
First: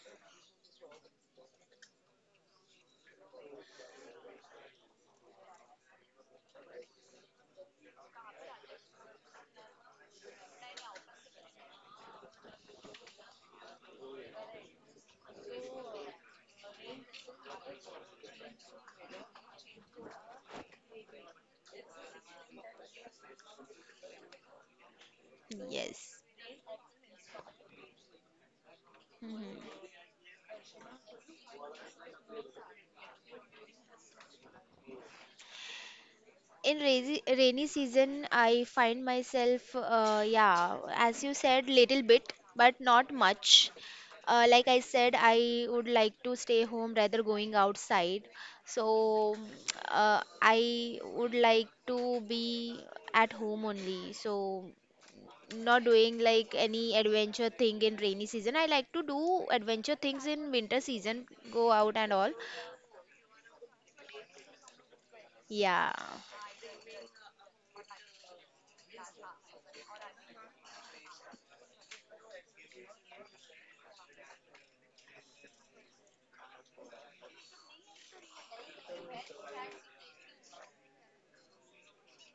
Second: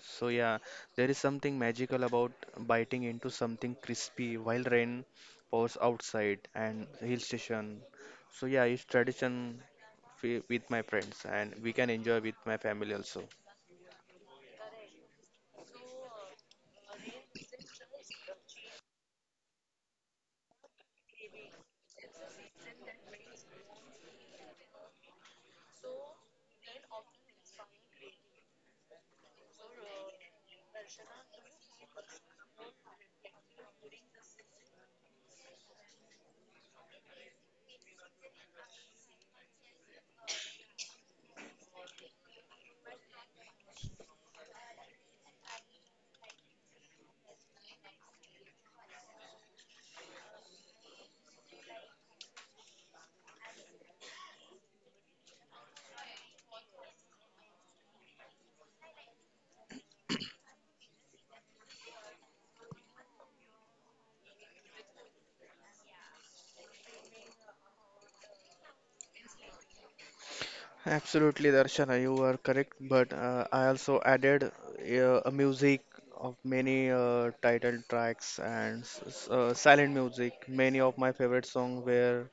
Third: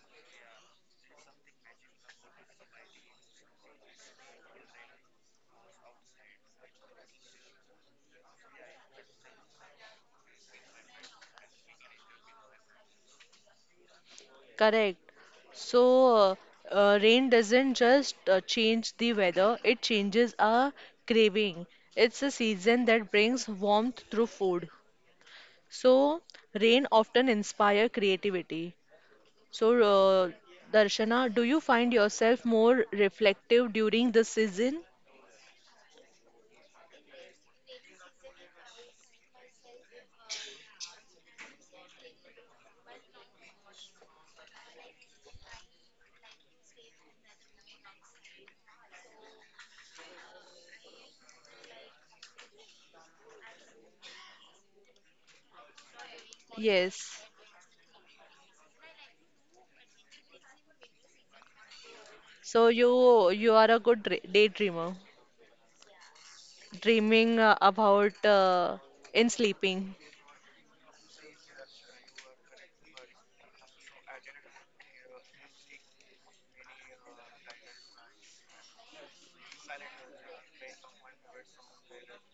Speaker 3: So yeah, there is something magical about biting into something crispy while rain pours outside and hill station. So yeah, it's tradition with my friends and we can enjoy with my family also.
Speaker 1: Correct. So, rain doesn't just change the weather, it changes our craving. It's a season that brings warmth through food.
Speaker 2: Yes.
Speaker 1: So, rain often inspire creativity.
Speaker 2: Mhm.
Speaker 1: So, Darshana, do you find yourself more reflective during the season?
Speaker 2: In rainy, season I find myself, yeah, as you said, little bit but not much. Like I said, I would like to stay home rather going outside. So [TSK] I would like to be at home only. So not doing like any
Speaker 1: Yes.
Speaker 2: adventure thing in rainy season. I like to do adventure things in winter season, go out and all.
Speaker 1: So you are a good daydreamer,
Speaker 2: Yeah.
Speaker 1: dreaming about in sleeping.
Speaker 3: Absolutely, Darshana, you are correct. But I also added a music of many title tracks and silent music. Many of my favorite songs were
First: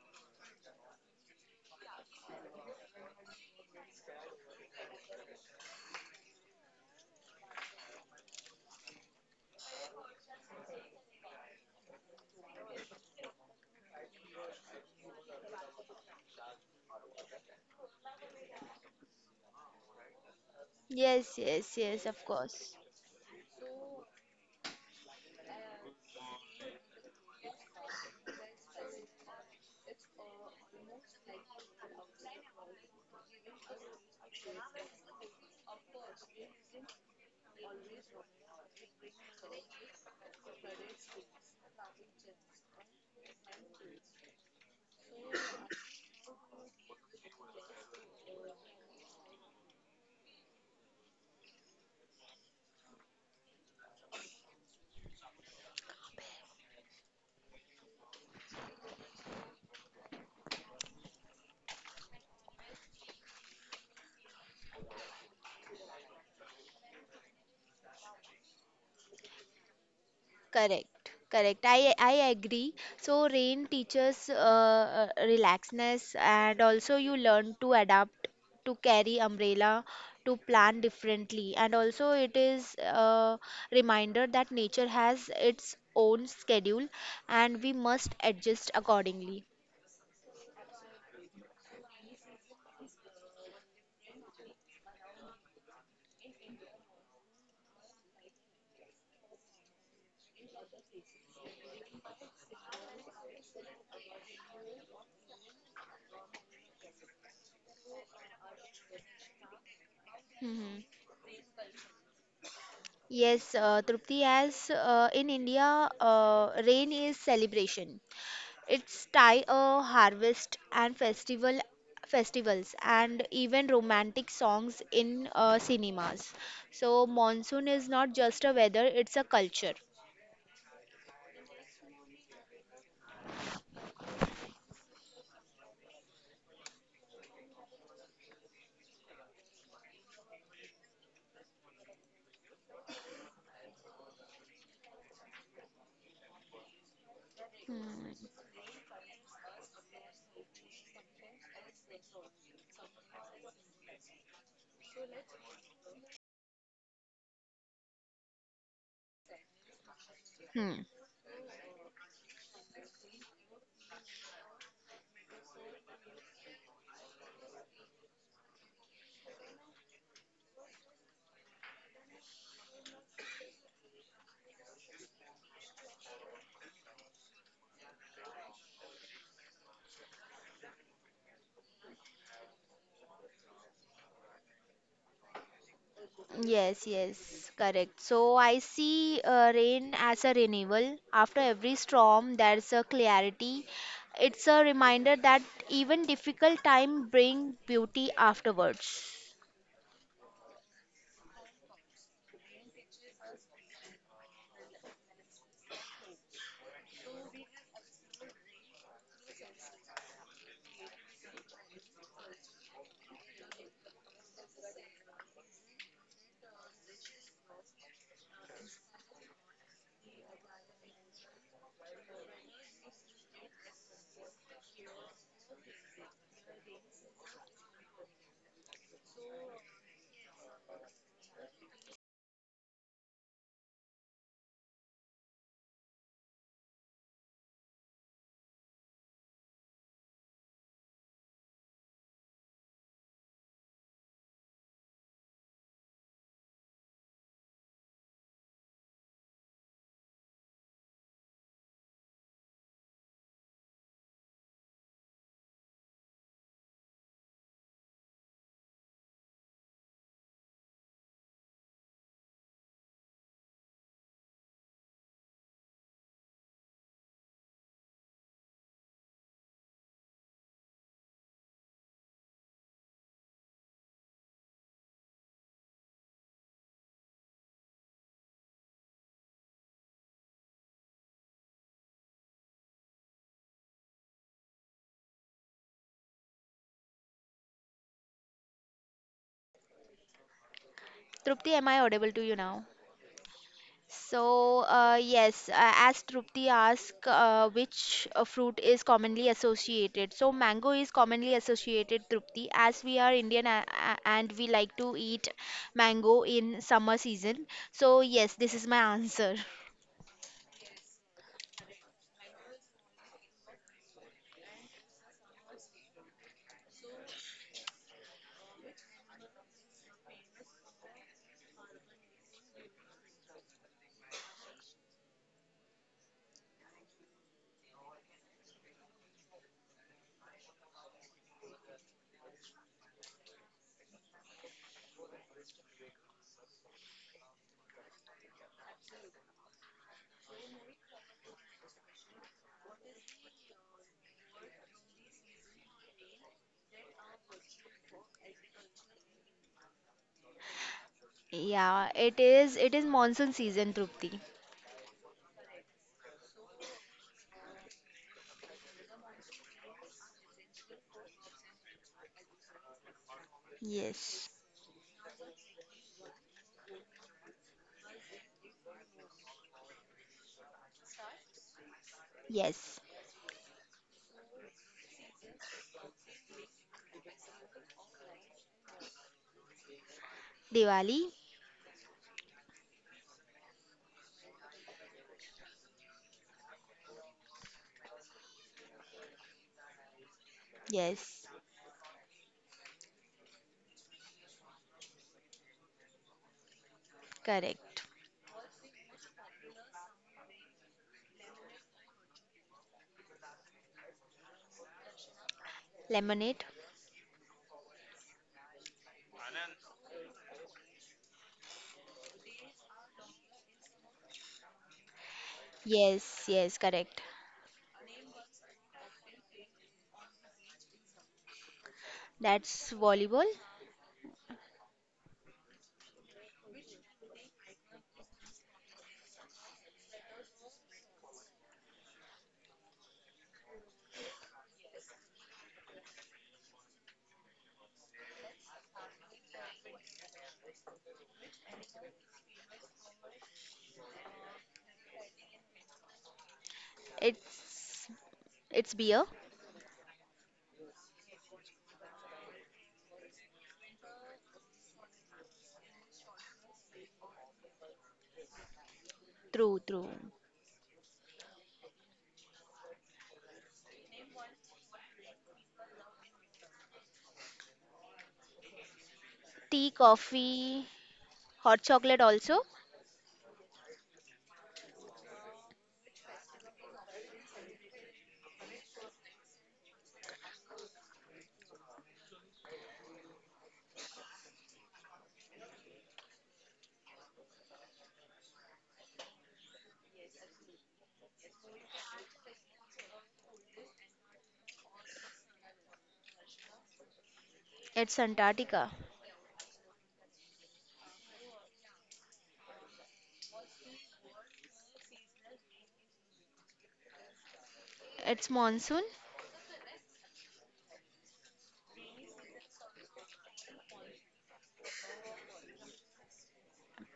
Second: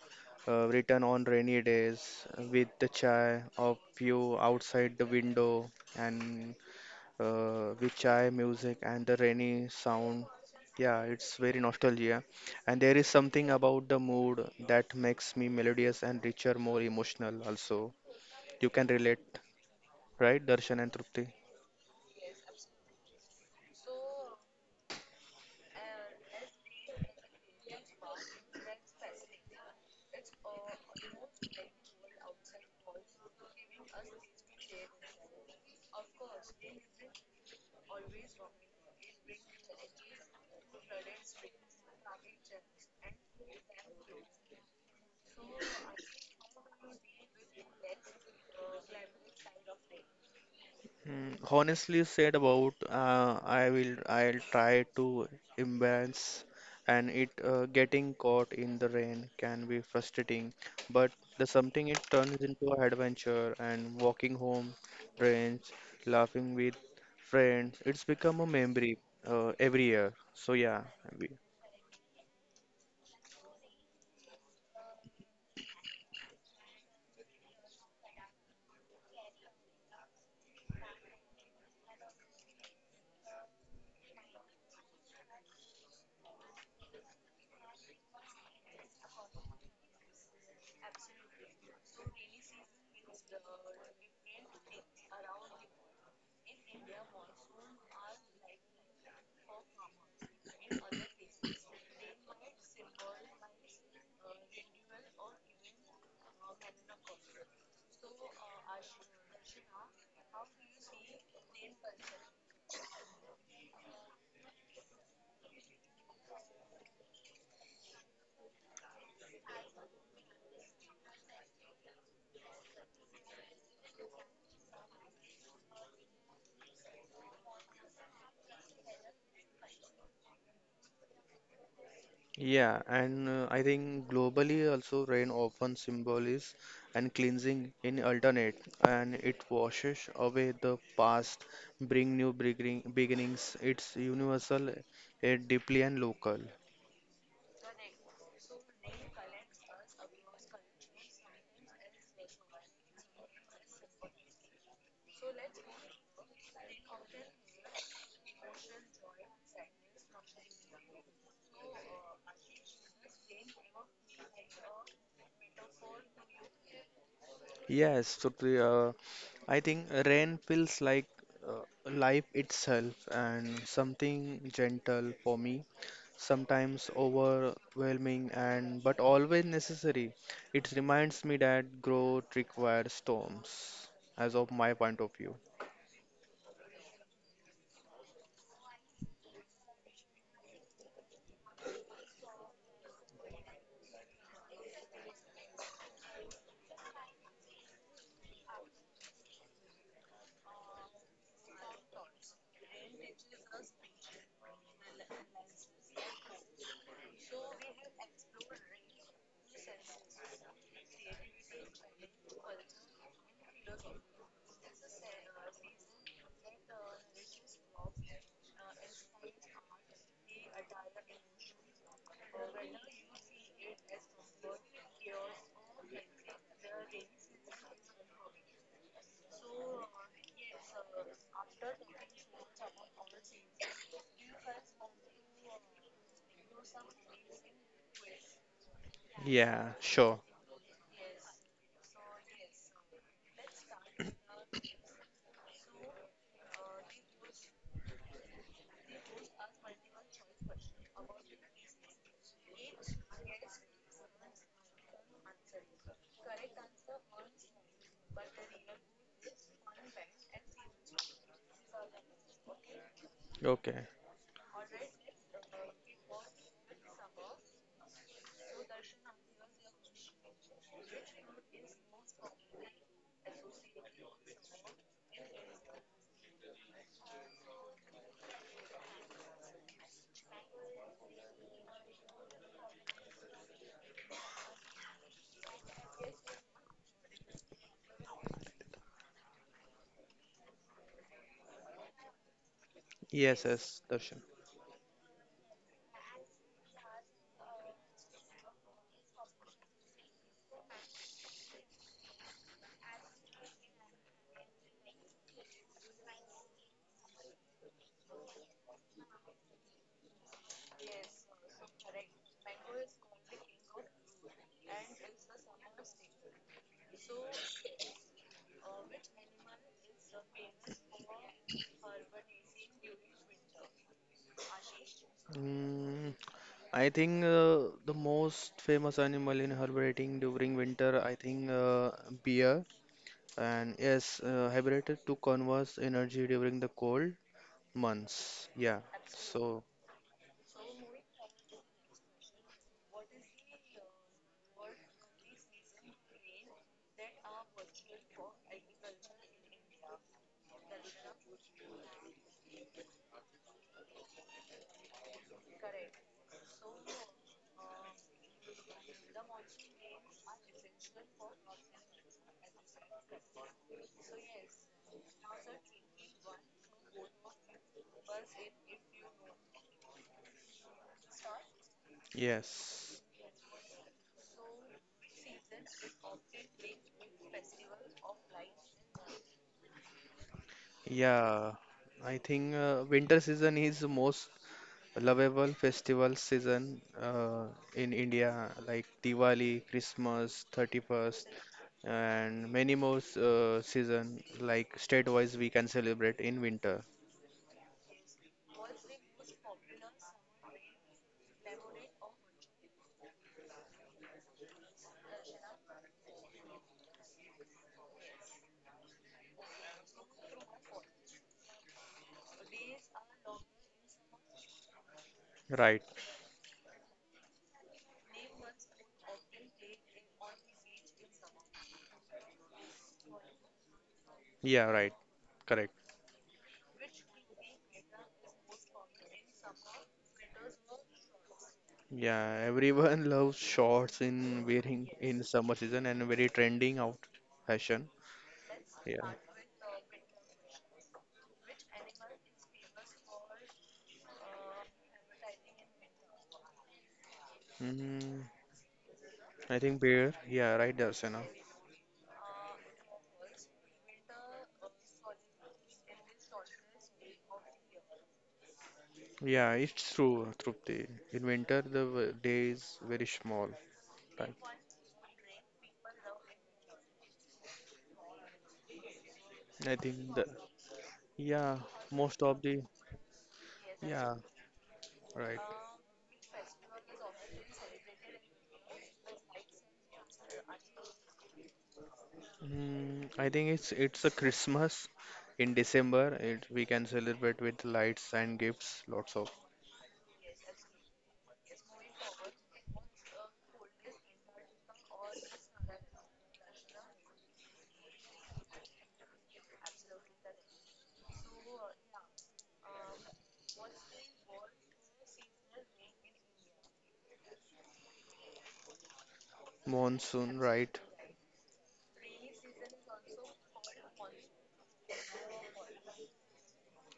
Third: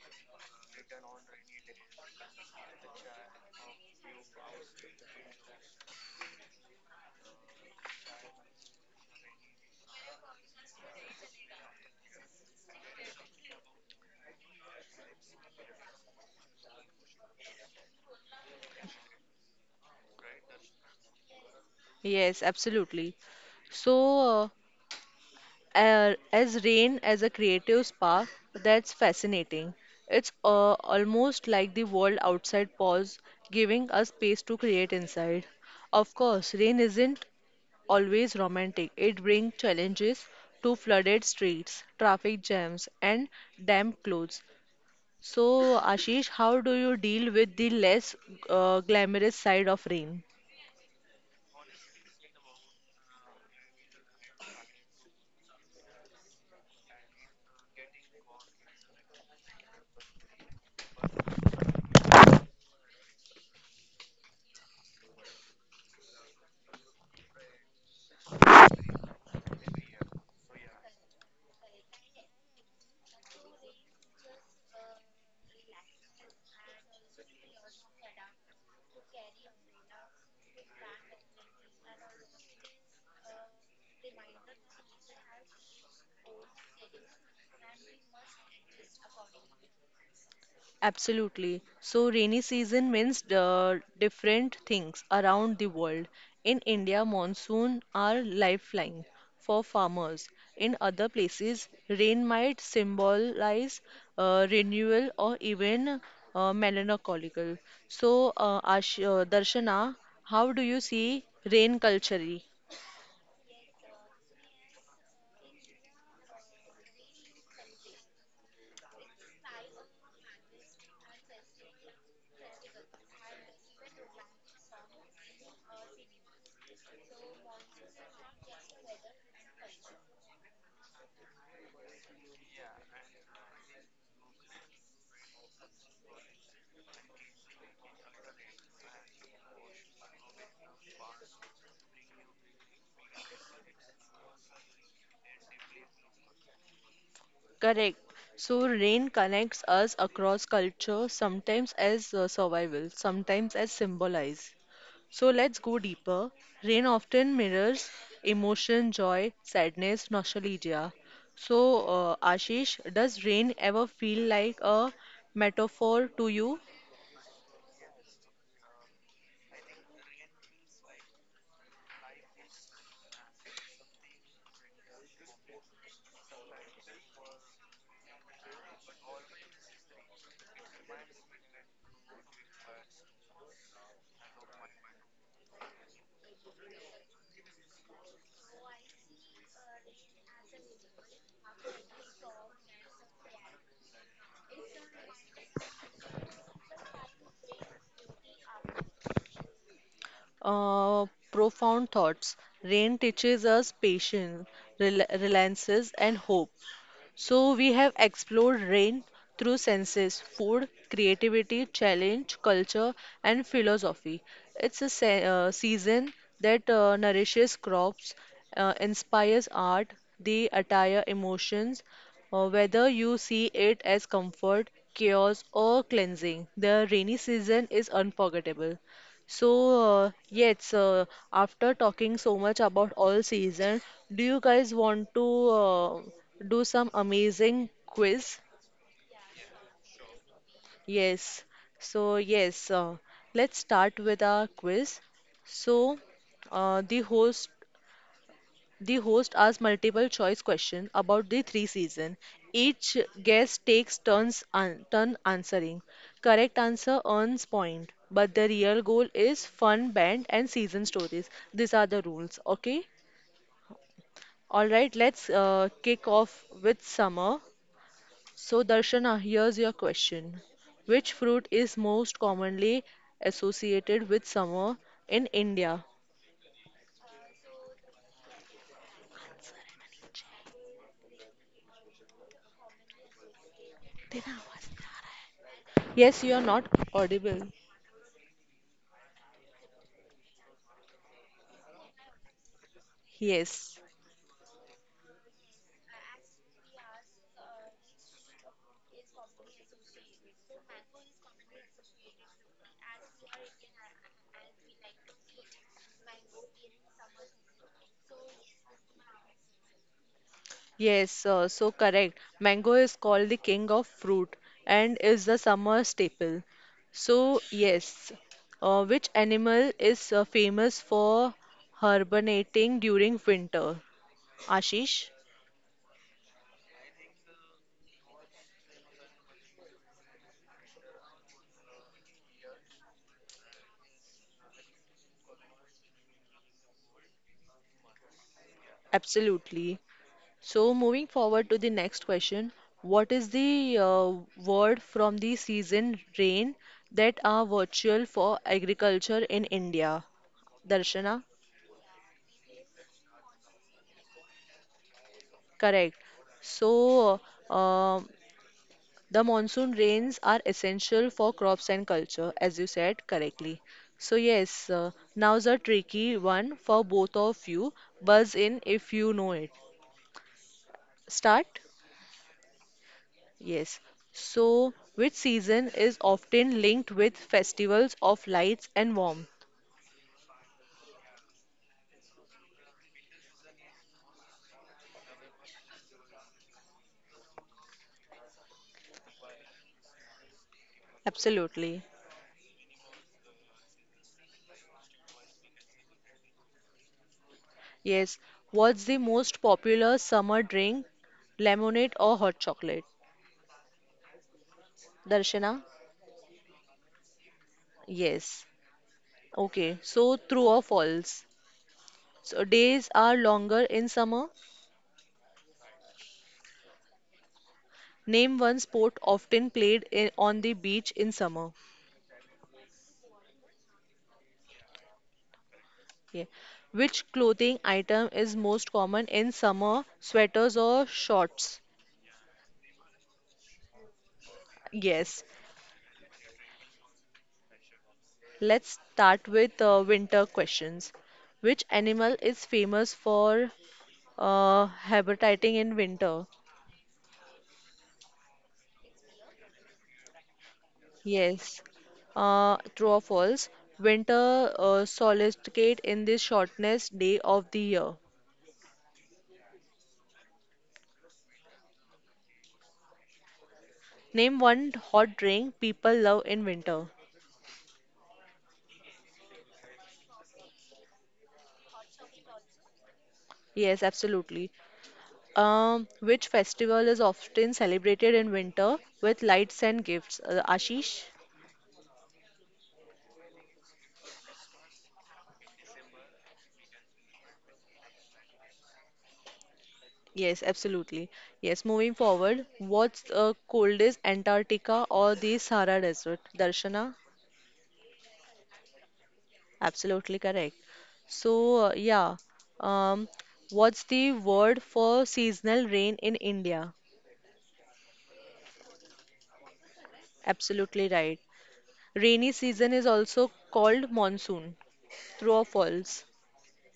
Speaker 3: written on rainy days with the chai of you outside the window and with chai music and the rainy sound. Yeah, it's very nostalgia. And there is something about the mood that makes me melodious and richer, more emotional also. You can relate, right, Darshan and Trupti?
Speaker 2: Yes, yes, yes, of
Speaker 1: Yes,
Speaker 2: course.
Speaker 1: absolutely. So, as rain as a creative spark, that's fascinating. It's almost like the world outside pause, giving us space to create inside. Of course rain isn't always romantic, it brings challenges to flooded streets, traffic jams, and damp clothes. So Ashish, how do you deal with the less glamorous side of rain?
Speaker 3: Honestly said about I'll try to imbalance. And it getting caught in the rain can be frustrating, but the something it turns into an adventure and walking home, trains, laughing with friends, it's become a memory every year. So yeah,
Speaker 2: Correct,
Speaker 3: we.
Speaker 2: correct. I agree. So rain teaches relaxedness, and also you learn to adapt, to carry umbrella, to plan differently, and also it is a reminder that nature has its own schedule, and we must adjust accordingly.
Speaker 1: Absolutely. So, rainy season means the different things around the world. In India, monsoon are lifeline for farmers. In other places, rain might symbolize renewal or even melancholical. So, Ash Darshana, how do
Speaker 2: Mhm.
Speaker 1: you see rain culturally?
Speaker 2: Yes, Trupti, as in India, rain is celebration. It's tie a harvest and festivals and even romantic songs in cinemas. So monsoon is not just a weather, it's a culture.
Speaker 3: Yeah, and I think globally also rain often symbolizes and cleansing in alternate, and it washes away the past, bring new beginnings. It's universal, deeply and local.
Speaker 2: Hmm.
Speaker 1: Correct. So rain connects us across culture, sometimes as survival, sometimes as symbolize. So let's go deeper. Rain often mirrors emotion, joy, sadness,
Speaker 2: Hmm.
Speaker 1: nostalgia. So, Ashish, does rain ever feel like a metaphor to you?
Speaker 3: Yes, so I think rain feels like life itself and something gentle for me, sometimes overwhelming and but always necessary. It reminds me that growth requires storms, as of my point of view.
Speaker 2: Yes, yes, correct. So I see rain as a renewal. After every storm, there's a clarity. It's a reminder that even difficult time bring beauty afterwards.
Speaker 1: Uh, profound thoughts. Rain teaches us patience, relances, and hope. So we have explored rain through senses, food, creativity, challenge, culture, and philosophy. It's a season that nourishes crops, inspires art, the attire emotions. Whether you see it as comfort, chaos, or cleansing, the rainy season is unforgettable. So, yes, after talking so much about all season, do you guys want to do some amazing quiz?
Speaker 3: Yeah, sure.
Speaker 1: Yes. So, yes, let's start with our quiz. So, uh, the host the host asks multiple choice questions about the three seasons. Each guest takes turns turn answering. Correct answer earns point, but the real goal is fun, band, and season stories. These are the rules. Okay.
Speaker 3: Okay.
Speaker 1: All right. Let's kick off with summer. So Darshana, here's your question. Which fruit is most commonly associated with summer in India? Yes, you are not audible.
Speaker 2: Trupti, am I audible to you now?
Speaker 3: Yes,
Speaker 1: Yes.
Speaker 3: yes, Darshan.
Speaker 2: So, yes, as Trupti asked, which fruit is commonly associated? So, mango is commonly associated, Trupti, as we are Indian and we like to eat mango in summer season. So, yes, this is my [LAUGHS] answer.
Speaker 1: Yes, so correct. Mango is called the king of fruit and is the summer staple. So, yes, which animal is famous for hibernating during winter? Ashish?
Speaker 3: Mm, I think the most famous animal in herbiting during winter, I think bear. And yes, hibernated to conserve energy during the cold months. Yeah. So,
Speaker 1: Absolutely. So, moving forward to the next question, what is the word from the season rain that are virtual for agriculture in India? Darshana?
Speaker 2: Yeah, it is. It is monsoon season, Trupti.
Speaker 1: Correct. So, uh, the monsoon rains are essential for crops and culture, as you said correctly. So,
Speaker 2: Yes.
Speaker 1: yes, now's a tricky one for both of you. Buzz in if you know it. Start?
Speaker 2: Yes.
Speaker 3: yes.
Speaker 1: Yes. So, which season is often linked with festivals of lights and warmth?
Speaker 2: Diwali?
Speaker 3: Yeah. I think winter season is the most lovable festival season in India, like Diwali, Christmas, 31st,
Speaker 2: Yes.
Speaker 1: Absolutely.
Speaker 3: and many more season like state-wise we can celebrate in winter.
Speaker 2: Correct.
Speaker 1: Yes. What's the most popular summer drink, lemonade or hot chocolate? Darshana?
Speaker 2: Lemonade?
Speaker 1: Yes. Okay. So, true or false? So days are longer in summer.
Speaker 3: Right.
Speaker 2: Yes, yes, correct.
Speaker 1: Name one sport often played in, on the beach in summer.
Speaker 2: That's volleyball.
Speaker 3: Yeah, right. Correct.
Speaker 1: Yeah. Which clothing item is most common in summer? Sweaters or shorts?
Speaker 3: Yeah, everyone [LAUGHS] loves shorts in wearing in
Speaker 1: Yes.
Speaker 3: summer season and very trending out fashion.
Speaker 1: Let's
Speaker 3: Yeah.
Speaker 1: start with winter questions. Which animal is famous for habitating in winter?
Speaker 2: It's
Speaker 3: Mm,
Speaker 2: it's beer.
Speaker 3: I think bear. Yeah, right, Darsana.
Speaker 1: Yes. True or false? Winter solicitate in the shortest day of the year.
Speaker 3: Yeah,
Speaker 2: True,
Speaker 3: it's
Speaker 2: true.
Speaker 3: true, Trupti. In winter, the day is very small. Right.
Speaker 1: Name one hot drink people love in winter.
Speaker 2: Tea,
Speaker 3: I think the
Speaker 2: coffee,
Speaker 3: Yeah,
Speaker 2: hot chocolate
Speaker 3: most of
Speaker 2: also.
Speaker 3: the
Speaker 1: Yes,
Speaker 3: yeah,
Speaker 1: absolutely.
Speaker 3: right.
Speaker 1: Which festival is often celebrated in winter with lights and gifts? Ashish?
Speaker 3: I think it's a Christmas in December. It We can celebrate with lights and gifts, lots of
Speaker 1: Yes, absolutely. Yes, moving forward, what's the coldest Antarctica or the Sahara Desert? Darshana?
Speaker 2: It's Antarctica.
Speaker 1: Absolutely correct. So, yeah, um, what's the word for seasonal rain in India?
Speaker 2: It's monsoon.
Speaker 3: monsoon, right?
Speaker 1: Absolutely right. Rainy season is also called monsoon. True or false?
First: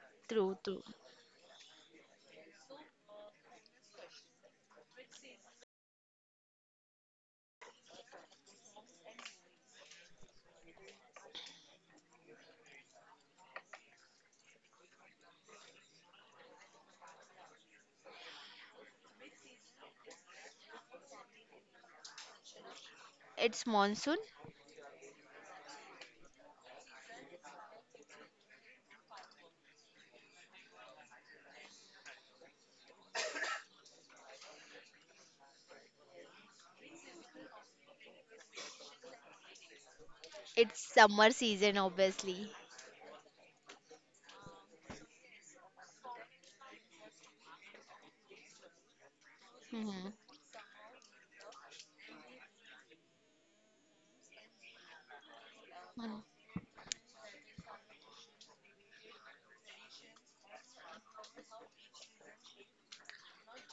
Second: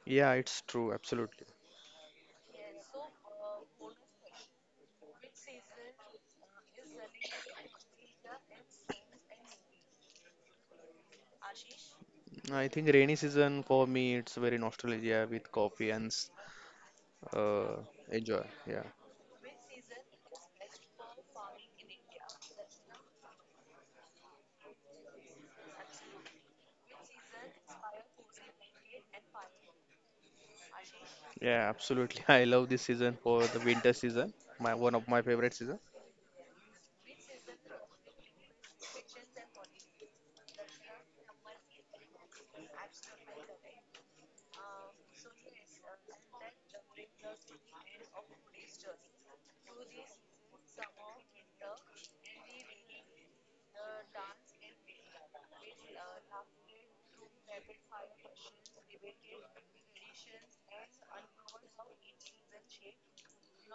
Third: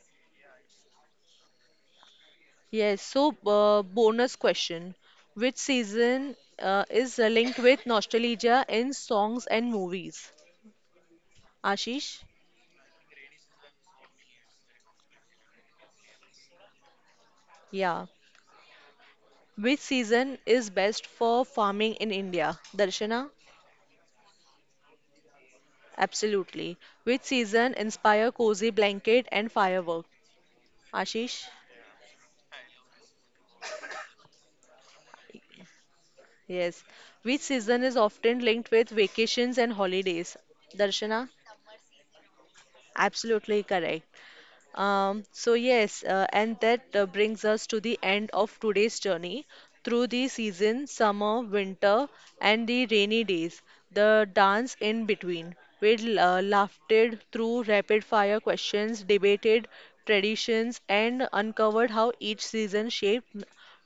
Speaker 3: Yeah,
Speaker 2: True,
Speaker 3: it's
Speaker 2: true.
Speaker 3: true, absolutely.
Speaker 1: Yes. So, bonus question. Which season is linked with nostalgia in songs and movies? Ashish?
Speaker 3: I think rainy season for me it's very nostalgia with coffee and uh,
Speaker 1: Yeah.
Speaker 3: enjoy. Yeah,
Speaker 1: Which season is best for farming in India? Darshana?
Speaker 2: It's monsoon.
Speaker 1: Absolutely. Which season inspire cozy blanket and firework? Ashish?
Speaker 3: yeah, absolutely. [LAUGHS] I love this season for the winter season. My one of my favorite season.
Speaker 1: Yes. Which season is often linked with vacations and holidays?
Speaker 2: It's
Speaker 1: Darshana?
Speaker 2: summer season, obviously.
Speaker 1: Absolutely correct. So, yes, and that brings us to the end of today's journey through the
Speaker 2: Hmm.
Speaker 1: season, summer, winter, and the rainy days, the dance in between. We
Speaker 2: Hmm.
Speaker 1: laughter through rapid fire questions, debated traditions, and uncovered how each season shaped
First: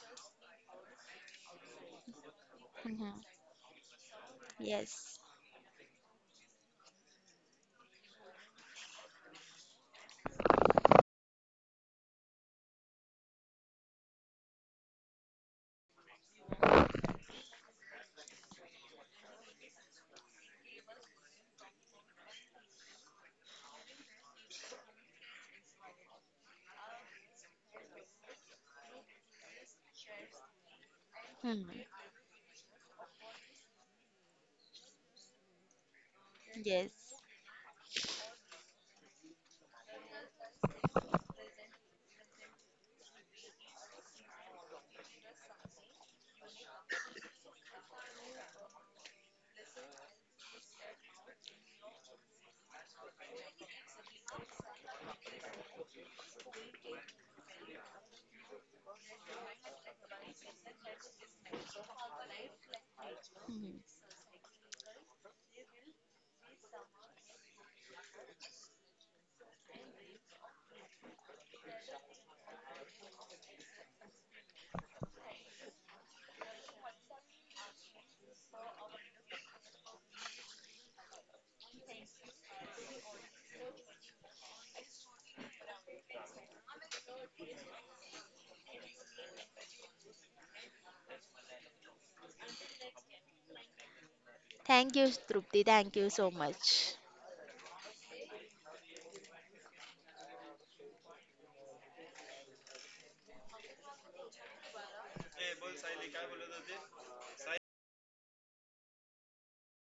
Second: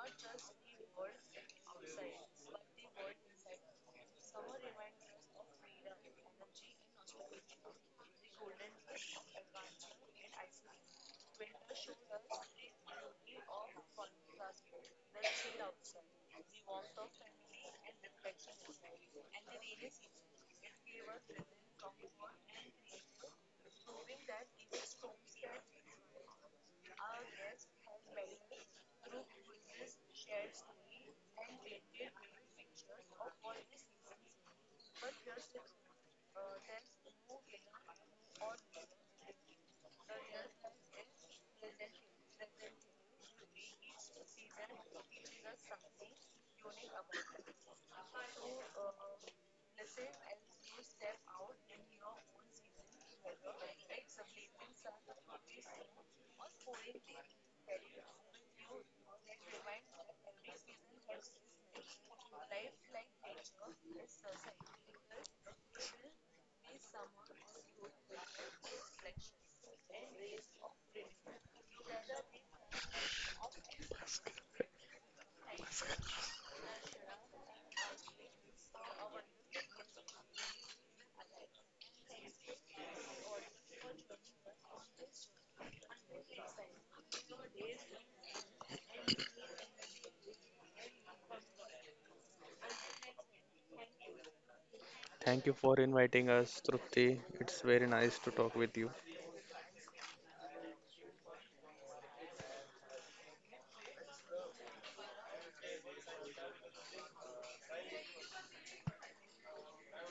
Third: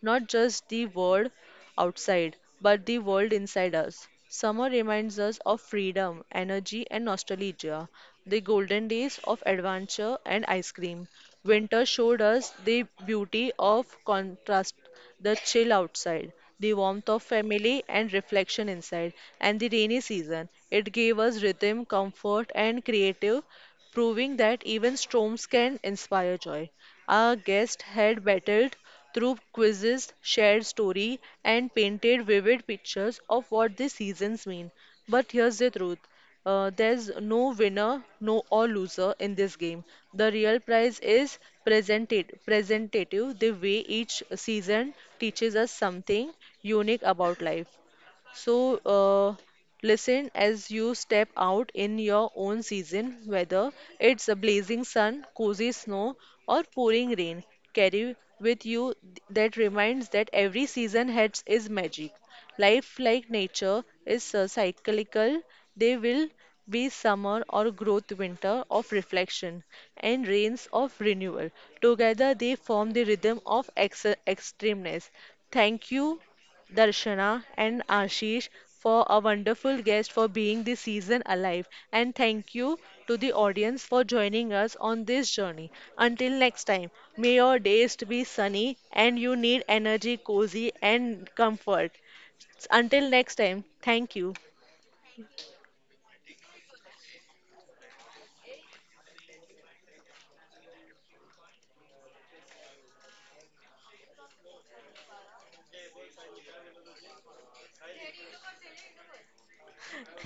Speaker 1: not just the world outside, but the
Speaker 2: Hmm.
Speaker 1: world inside us. Summer reminds
Speaker 2: Yes.
Speaker 1: us of freedom, energy, and nostalgia, the golden days of adventure and ice cream. Winter showed us the beauty of contrast, the chill outside, the warmth of family, and reflection inside. And the rainy season, it gave us rhythm, comfort, and creative proving that even storms can inspire joy. Our guest had battled through quizzes, shared story, and
Speaker 2: Hmm.
Speaker 1: painted vivid pictures of what the seasons mean. But here's the truth. There's
Speaker 2: Yes.
Speaker 1: no winner, no or loser in this game. The real prize is presented, presentative, the way each season teaches us something unique about life. So, listen as you step out in your own season, whether it's a blazing sun, cozy snow, or pouring rain. Carry with you that reminds that every season has its magic. Life, like nature,
Speaker 2: Hmm.
Speaker 1: is cyclical. There will be summer or growth, winter of reflection, and rains of renewal. Together, they form the rhythm of extremeness. Thank you Darshana, and Ashish for a wonderful guest for being this season alive. And thank you to the audience for joining us on this journey. Until next time, may your days be sunny and you need energy, cozy, and comfort. Until next time, thank you.
Speaker 2: Thank you,
Speaker 3: Thank you
Speaker 2: Trupti.
Speaker 3: for
Speaker 2: Thank you so
Speaker 3: inviting us,
Speaker 2: much.
Speaker 3: Trupti. It's very nice to talk with you.